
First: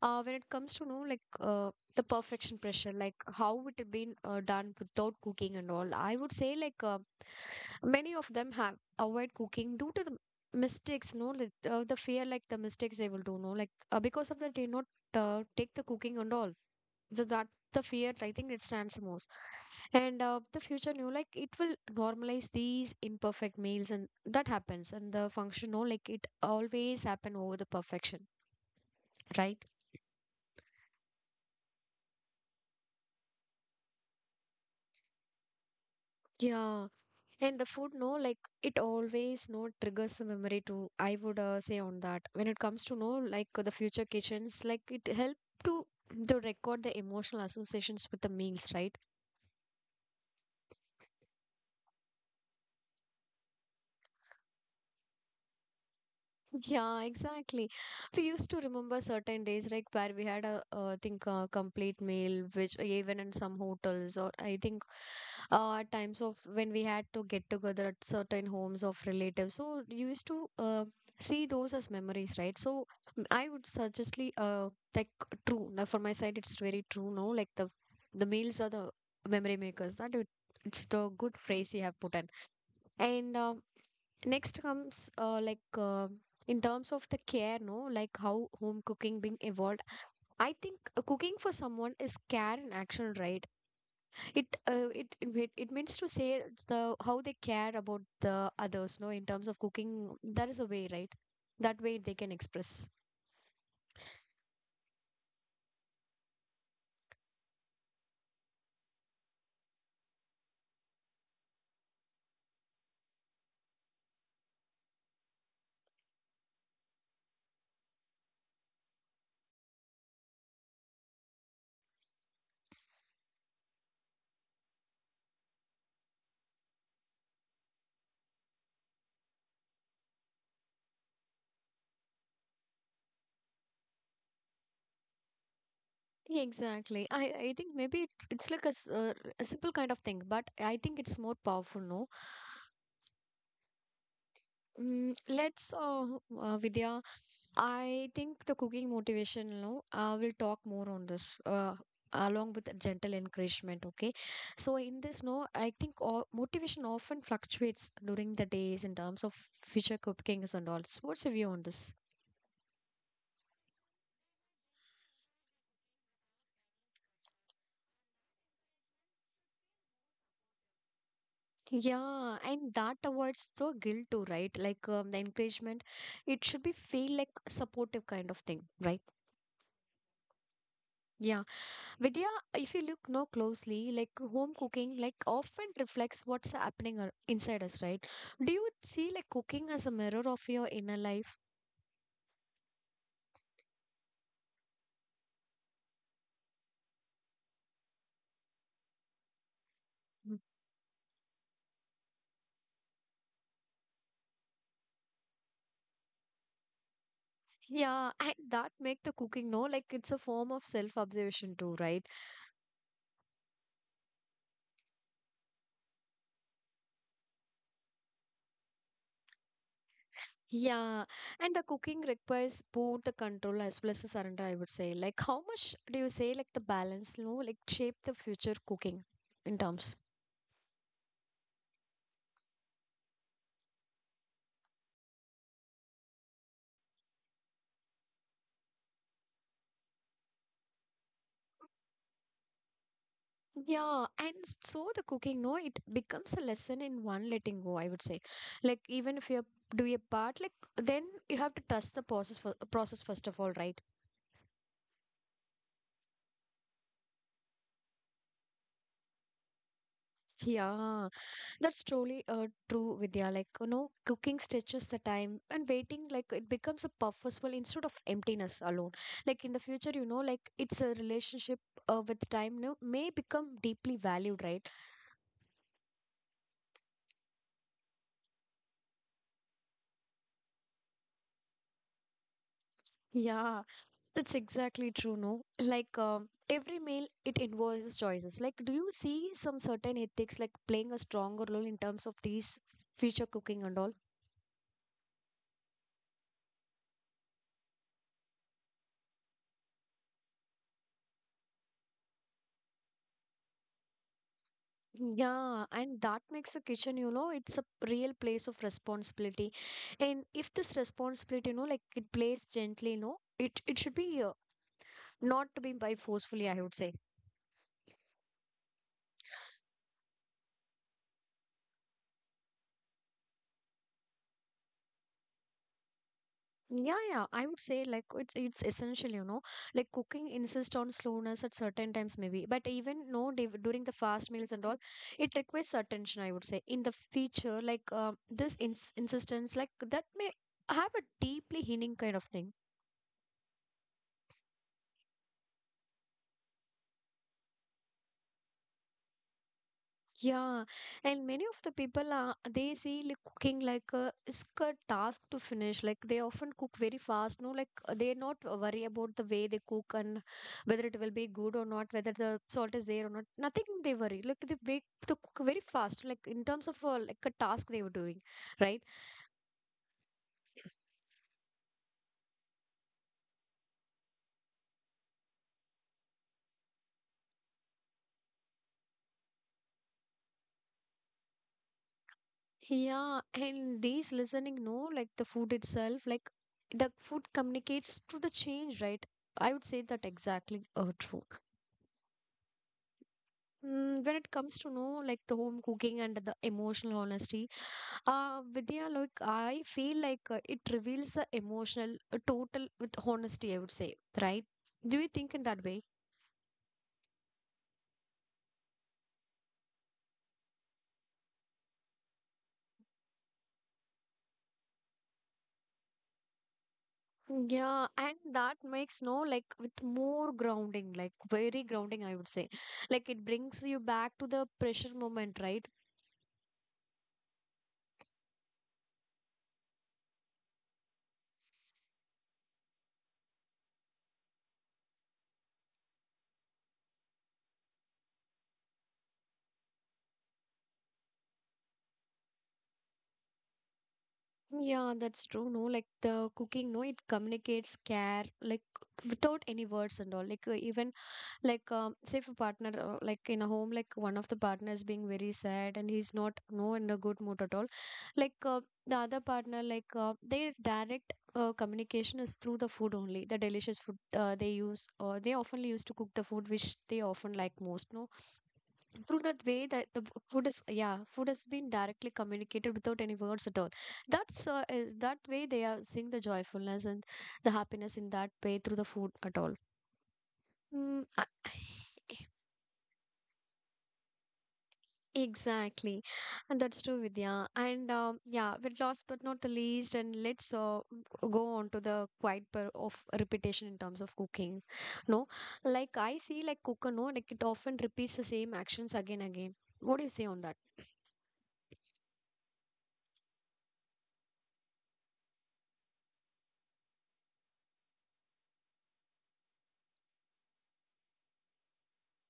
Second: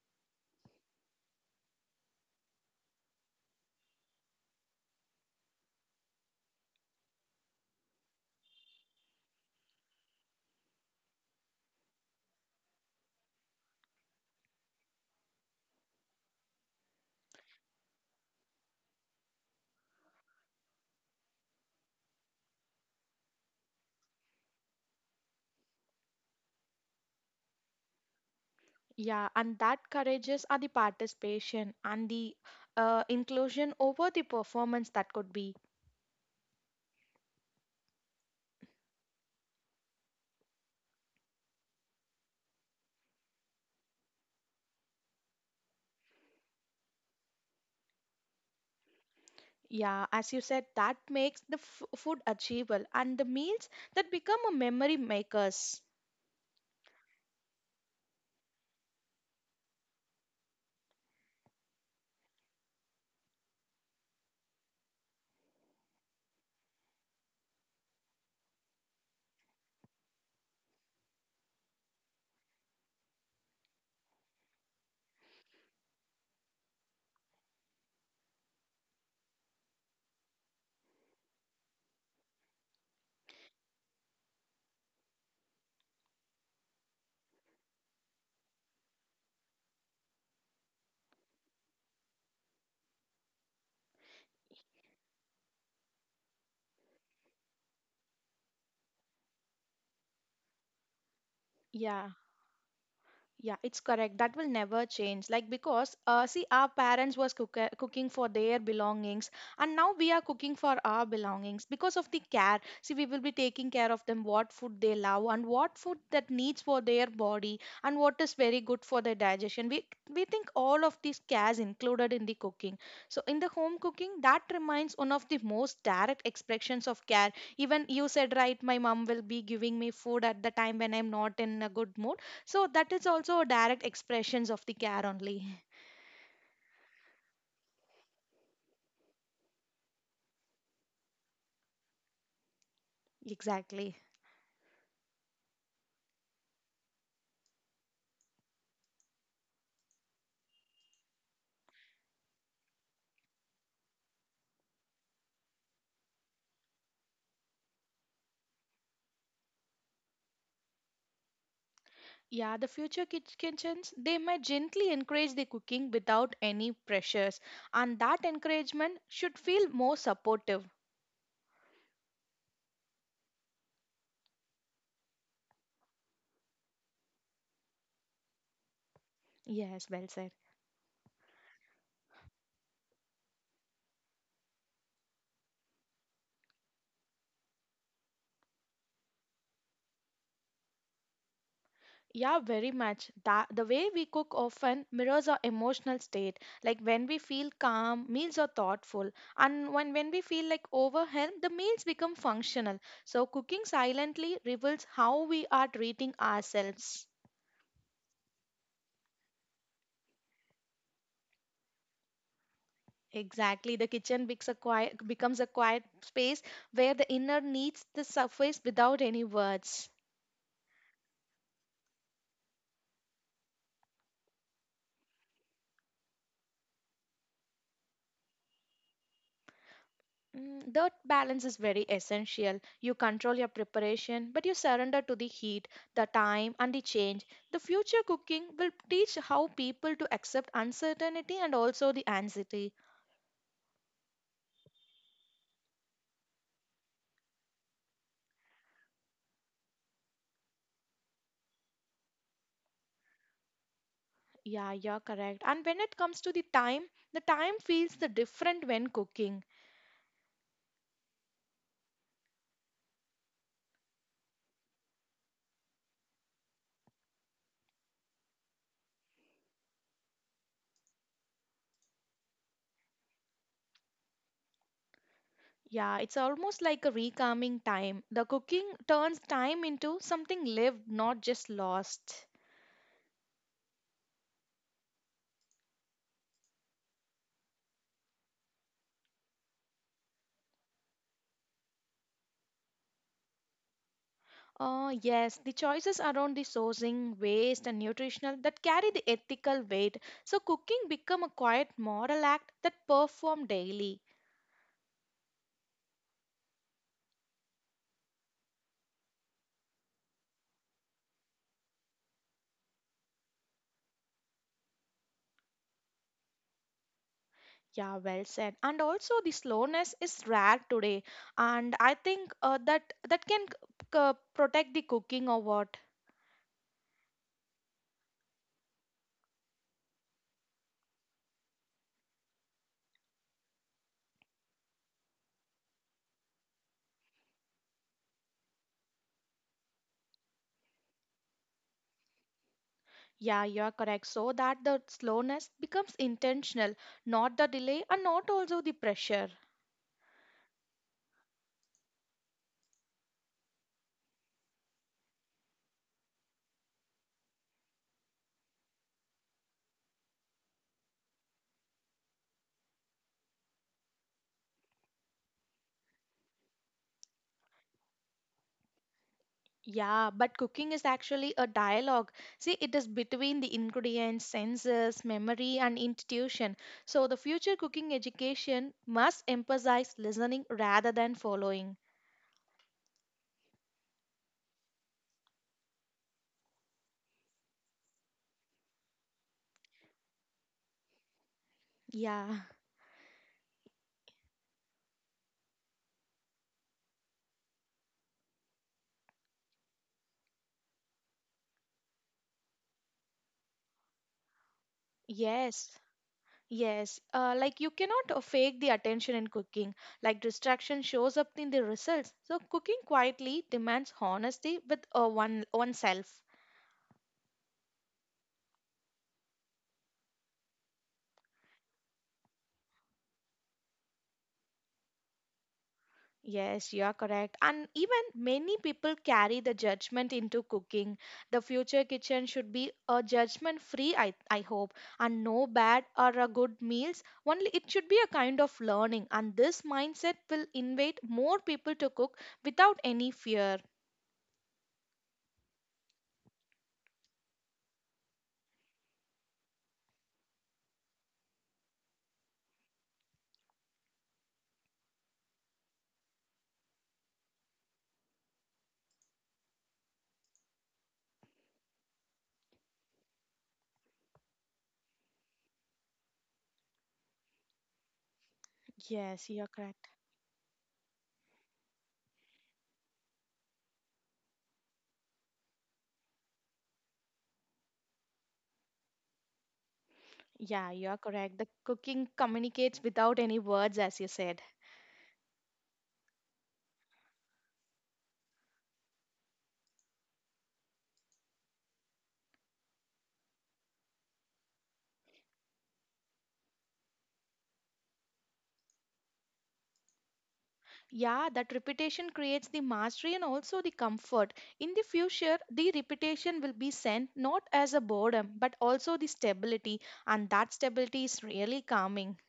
Speaker 1: When it comes to know like the perfection pressure, like how it had been done without cooking and all, I would say. Many of them have avoid cooking due to the mistakes, no, like, the fear like the mistakes they will do, no, like because of that they not take the cooking and all. So that the fear, I think it stands most. And the future new, like it will normalize these imperfect meals, and that happens. And the function, no, like it always happen over the perfection,
Speaker 2: Yeah,
Speaker 1: right?
Speaker 2: and that courageous are the participation and the inclusion over the performance that could be.
Speaker 1: Yeah. And the food, no, like it always, no, triggers the memory too, I would say on that. When it comes to, no, like the future kitchens, like it helped to to record the emotional associations with the meals, right?
Speaker 2: Yeah, as you said, that makes the food achievable and the meals that become a memory makers.
Speaker 1: Yeah, exactly. We used to remember certain days, like where we had a, I think, a complete meal, which even in some hotels or I think times of when we had to get together at certain homes of relatives. So you used to see those as memories, right? So I would suggestly like true. Now for my side, it's very true. No, like the meals are the memory makers. That it, it's the good phrase you have put in. And next comes like. In terms of the care, no, like how home cooking being evolved, I think cooking for someone is care in action, right? It means to say it's the how they care about the others, no, in terms of cooking. That is a way, right? That way
Speaker 2: Yeah.
Speaker 1: they can express.
Speaker 2: Yeah, it's correct. That will never change. Like because see, our parents was cooking for their belongings, and now we are cooking for our belongings because of the care. See, we will be taking care of them, what food they love, and what food that needs for their body, and what is very good for their digestion. We think all of these cares included in the cooking. So in the home cooking, that remains one of the most direct expressions of care. Even you said right, my mom will be giving me food at the time when I'm not in a good mood so that is also direct expressions of the care only.
Speaker 1: Exactly. I think maybe it's like a, a simple kind of thing, but I think it's more powerful, no.
Speaker 2: Exactly.
Speaker 1: Let's, Vidya, I think the cooking motivation, no, I will talk more on this. Along with the gentle encouragement, okay. So in this, no, I think motivation often fluctuates during the days in terms of future cookings and all. So what's your view on this?
Speaker 2: Yeah, the future kitchens, they might gently encourage the cooking without any pressures. And that encouragement should feel more supportive.
Speaker 1: Yeah, and that avoids the guilt too, right? Like the encouragement, it should be feel like supportive kind of thing, right?
Speaker 2: Yes, well said.
Speaker 1: Yeah. Vidya, if you look no closely, like home cooking, like often reflects what's happening inside us, right? Do you see like cooking as a mirror of your inner life?
Speaker 2: Yeah, very much. That, the way we cook often mirrors our emotional state. Like when we feel calm, meals are thoughtful. And when we
Speaker 1: Mm.
Speaker 2: feel like overwhelmed, the meals become functional. So cooking silently reveals how we are treating ourselves.
Speaker 1: Yeah, and that make the cooking no like it's a form of self-observation too, right?
Speaker 2: Exactly. The kitchen becomes a quiet space where the inner needs the surface without any words.
Speaker 1: Yeah, and the cooking requires both the control as well as the surrender, I would say. Like how much do you say like the balance, you know, like shape the future cooking in terms?
Speaker 2: Mm, that balance is very essential. You control your preparation, but you surrender to the heat, the time, and the change. The future cooking will teach how people to accept uncertainty and also the anxiety.
Speaker 1: Yeah, and so the cooking, no, it becomes a lesson in one letting go, I would say. Like even if you're do your part, like then you have to trust the process for process first of all, right?
Speaker 2: Yeah, you're correct. And when it comes to the time feels the different when cooking.
Speaker 1: Yeah, that's truly true, Vidya. Like you know, cooking stretches the time and waiting, like it becomes a purposeful instead of emptiness alone. Like in the future, you know, like it's a relationship with time, no, may become deeply valued, right?
Speaker 2: Yeah, it's almost like a recalming time. The cooking turns time into something lived, not just lost.
Speaker 1: Yeah, that's exactly true, no? Like every meal, it involves choices. Like, do you see some certain ethics like playing a stronger role in terms of these future cooking and all?
Speaker 2: Oh, yes, the choices around the sourcing, waste, and nutritional that carry the ethical weight. So, cooking become a quiet moral act that perform daily.
Speaker 1: Yeah, and that makes a kitchen, you know, it's a real place of responsibility. And if this responsibility, you know, like it plays gently, no, it should be not to be by forcefully, I would say.
Speaker 2: Yeah, well said. And also, the slowness is rare today, and I think that that can protect the cooking or what.
Speaker 1: Yeah, yeah, I would say like it's essential, you know. Like cooking insists on slowness at certain times, maybe, but even no during the fast meals and all, it requires attention. I would say in the future, like this insistence, like that may have a deeply healing kind of thing.
Speaker 2: Yeah, you're correct. So that the slowness becomes intentional, not the delay and not also the pressure.
Speaker 1: Yeah, and many of the people are they see like cooking like a it's a task to finish. Like they often cook very fast, no, like they're not worry about the way they cook and whether it will be good or not, whether the salt is there or not. Nothing they worry. Like they make the cook very fast, like in terms of like a task they were doing, right?
Speaker 2: Yeah, but cooking is actually a dialogue. See, it is between the ingredients, senses, memory, and intuition. So the future cooking education must emphasize listening rather than following.
Speaker 1: Yeah, and these listening, no, like the food itself, like the food communicates to the change, right? I would say that exactly true.
Speaker 2: Yeah,
Speaker 1: Mm, when it comes to know like the home cooking and the emotional honesty, Vidya, like I feel like it reveals the emotional total with honesty, I would say, right? Do you think in that
Speaker 2: yes.
Speaker 1: way?
Speaker 2: Yes, like you cannot fake the attention in cooking. Like distraction shows up in the results. So cooking quietly demands honesty with one oneself.
Speaker 1: Yeah, and that makes no like with more grounding, like very grounding, I would say, like it brings you back to the pressure moment, right?
Speaker 2: Yes, you are correct. And even many people carry the judgment into cooking. The future kitchen should be a judgment free, I hope, and no bad or a good meals. Only it should be a kind of learning, and this mindset will invite more people to cook without any fear.
Speaker 1: Yeah, that's true. No, like the cooking, no, it communicates care, like without any words and all. Like even like say if a partner like in a home like one of the partners being very sad and he's not no in a good mood at all like the other partner like their direct communication is through the food, only the delicious food they use, or they often used to cook the food which they often like most, no. Through
Speaker 2: Yes, you
Speaker 1: that
Speaker 2: are
Speaker 1: way that
Speaker 2: correct.
Speaker 1: the food is, yeah, food has been directly communicated without any words at all. That's that way they are seeing the joyfulness and the happiness in that way through the food at all.
Speaker 2: Yeah, you're
Speaker 1: Mm,
Speaker 2: correct. The cooking communicates without any words, as you said.
Speaker 1: exactly, and that's true, Vidya. And yeah, with last but not the least, and let's go on to the quite per of repetition in terms of cooking. No, like I see, like cooker, no, like it often repeats the same actions again again. What do you say on that?
Speaker 2: Yeah, that repetition creates the mastery and also the comfort. In the future, the repetition will be sent not as a boredom, but also the stability, and that stability is really calming.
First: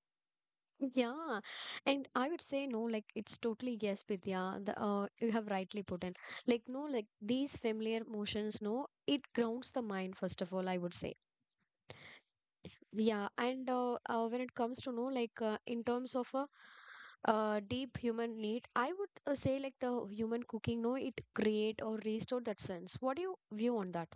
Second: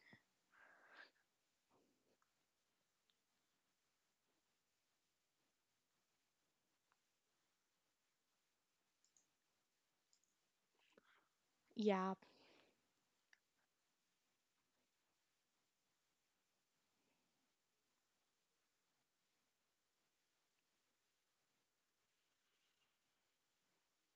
Speaker 1: Yeah, and I would say no, like it's totally yes, Vidya. The, you have rightly put in, like no, like these familiar motions, no, it grounds the mind first of all, I would say.
Speaker 2: Yeah,
Speaker 1: Yeah, and when it comes to know like in terms of a deep human need, I would say like the human cooking, no, it create or restore that sense. What do you view on that?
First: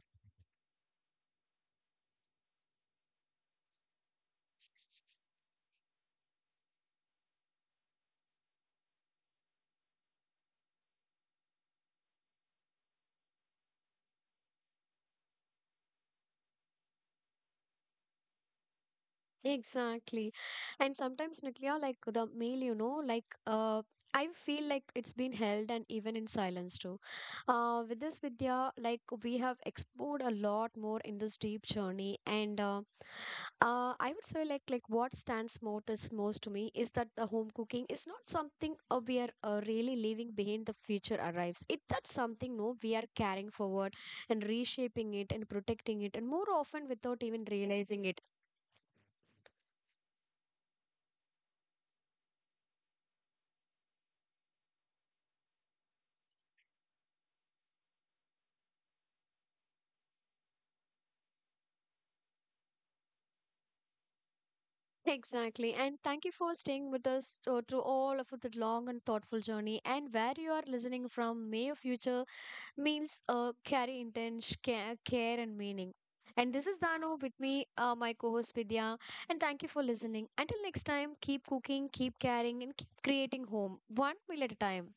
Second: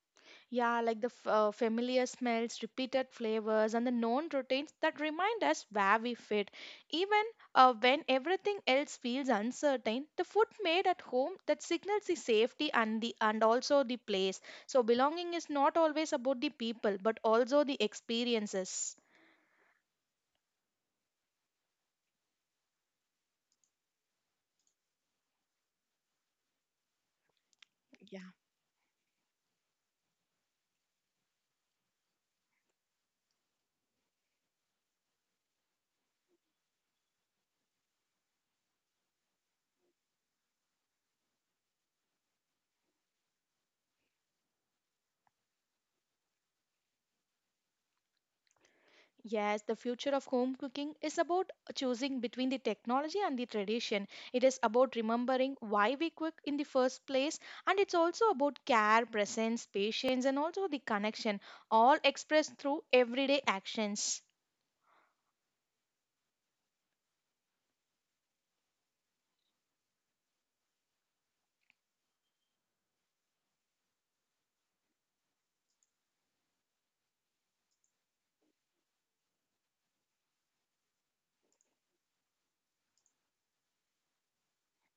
Speaker 2: yeah, like the familiar smells, repeated flavors, and the known routines that remind us where we fit. Even when everything else feels uncertain, the food made at home that signals the safety and the and also the place. So belonging is not always about the people, but also the experiences.
Speaker 1: Exactly. And sometimes, Nuclear, like the mail, you know, like I feel like it's been held and even in silence too. With this
Speaker 2: Yeah.
Speaker 1: Vidya, like we have explored a lot more in this deep journey, and I would say like what stands most is most to me is that the home cooking is not something we are really leaving behind the future arrives. It that's something no we are carrying forward and reshaping it and protecting it, and more often without even realizing it.
Speaker 2: Yes, the future of home cooking is about choosing between the technology and the tradition. It is about remembering why we cook in the first place, and it's also about care, presence, patience, and also the connection, all expressed through everyday actions.
Speaker 1: Exactly. And thank you for staying with us through all of the long and thoughtful journey. And where you are listening from, may your future meals carry intense care, care and meaning. And this is Dano with me, my co host Vidya. And thank you for listening. Until next time, keep cooking, keep caring, and keep creating home one meal at a time.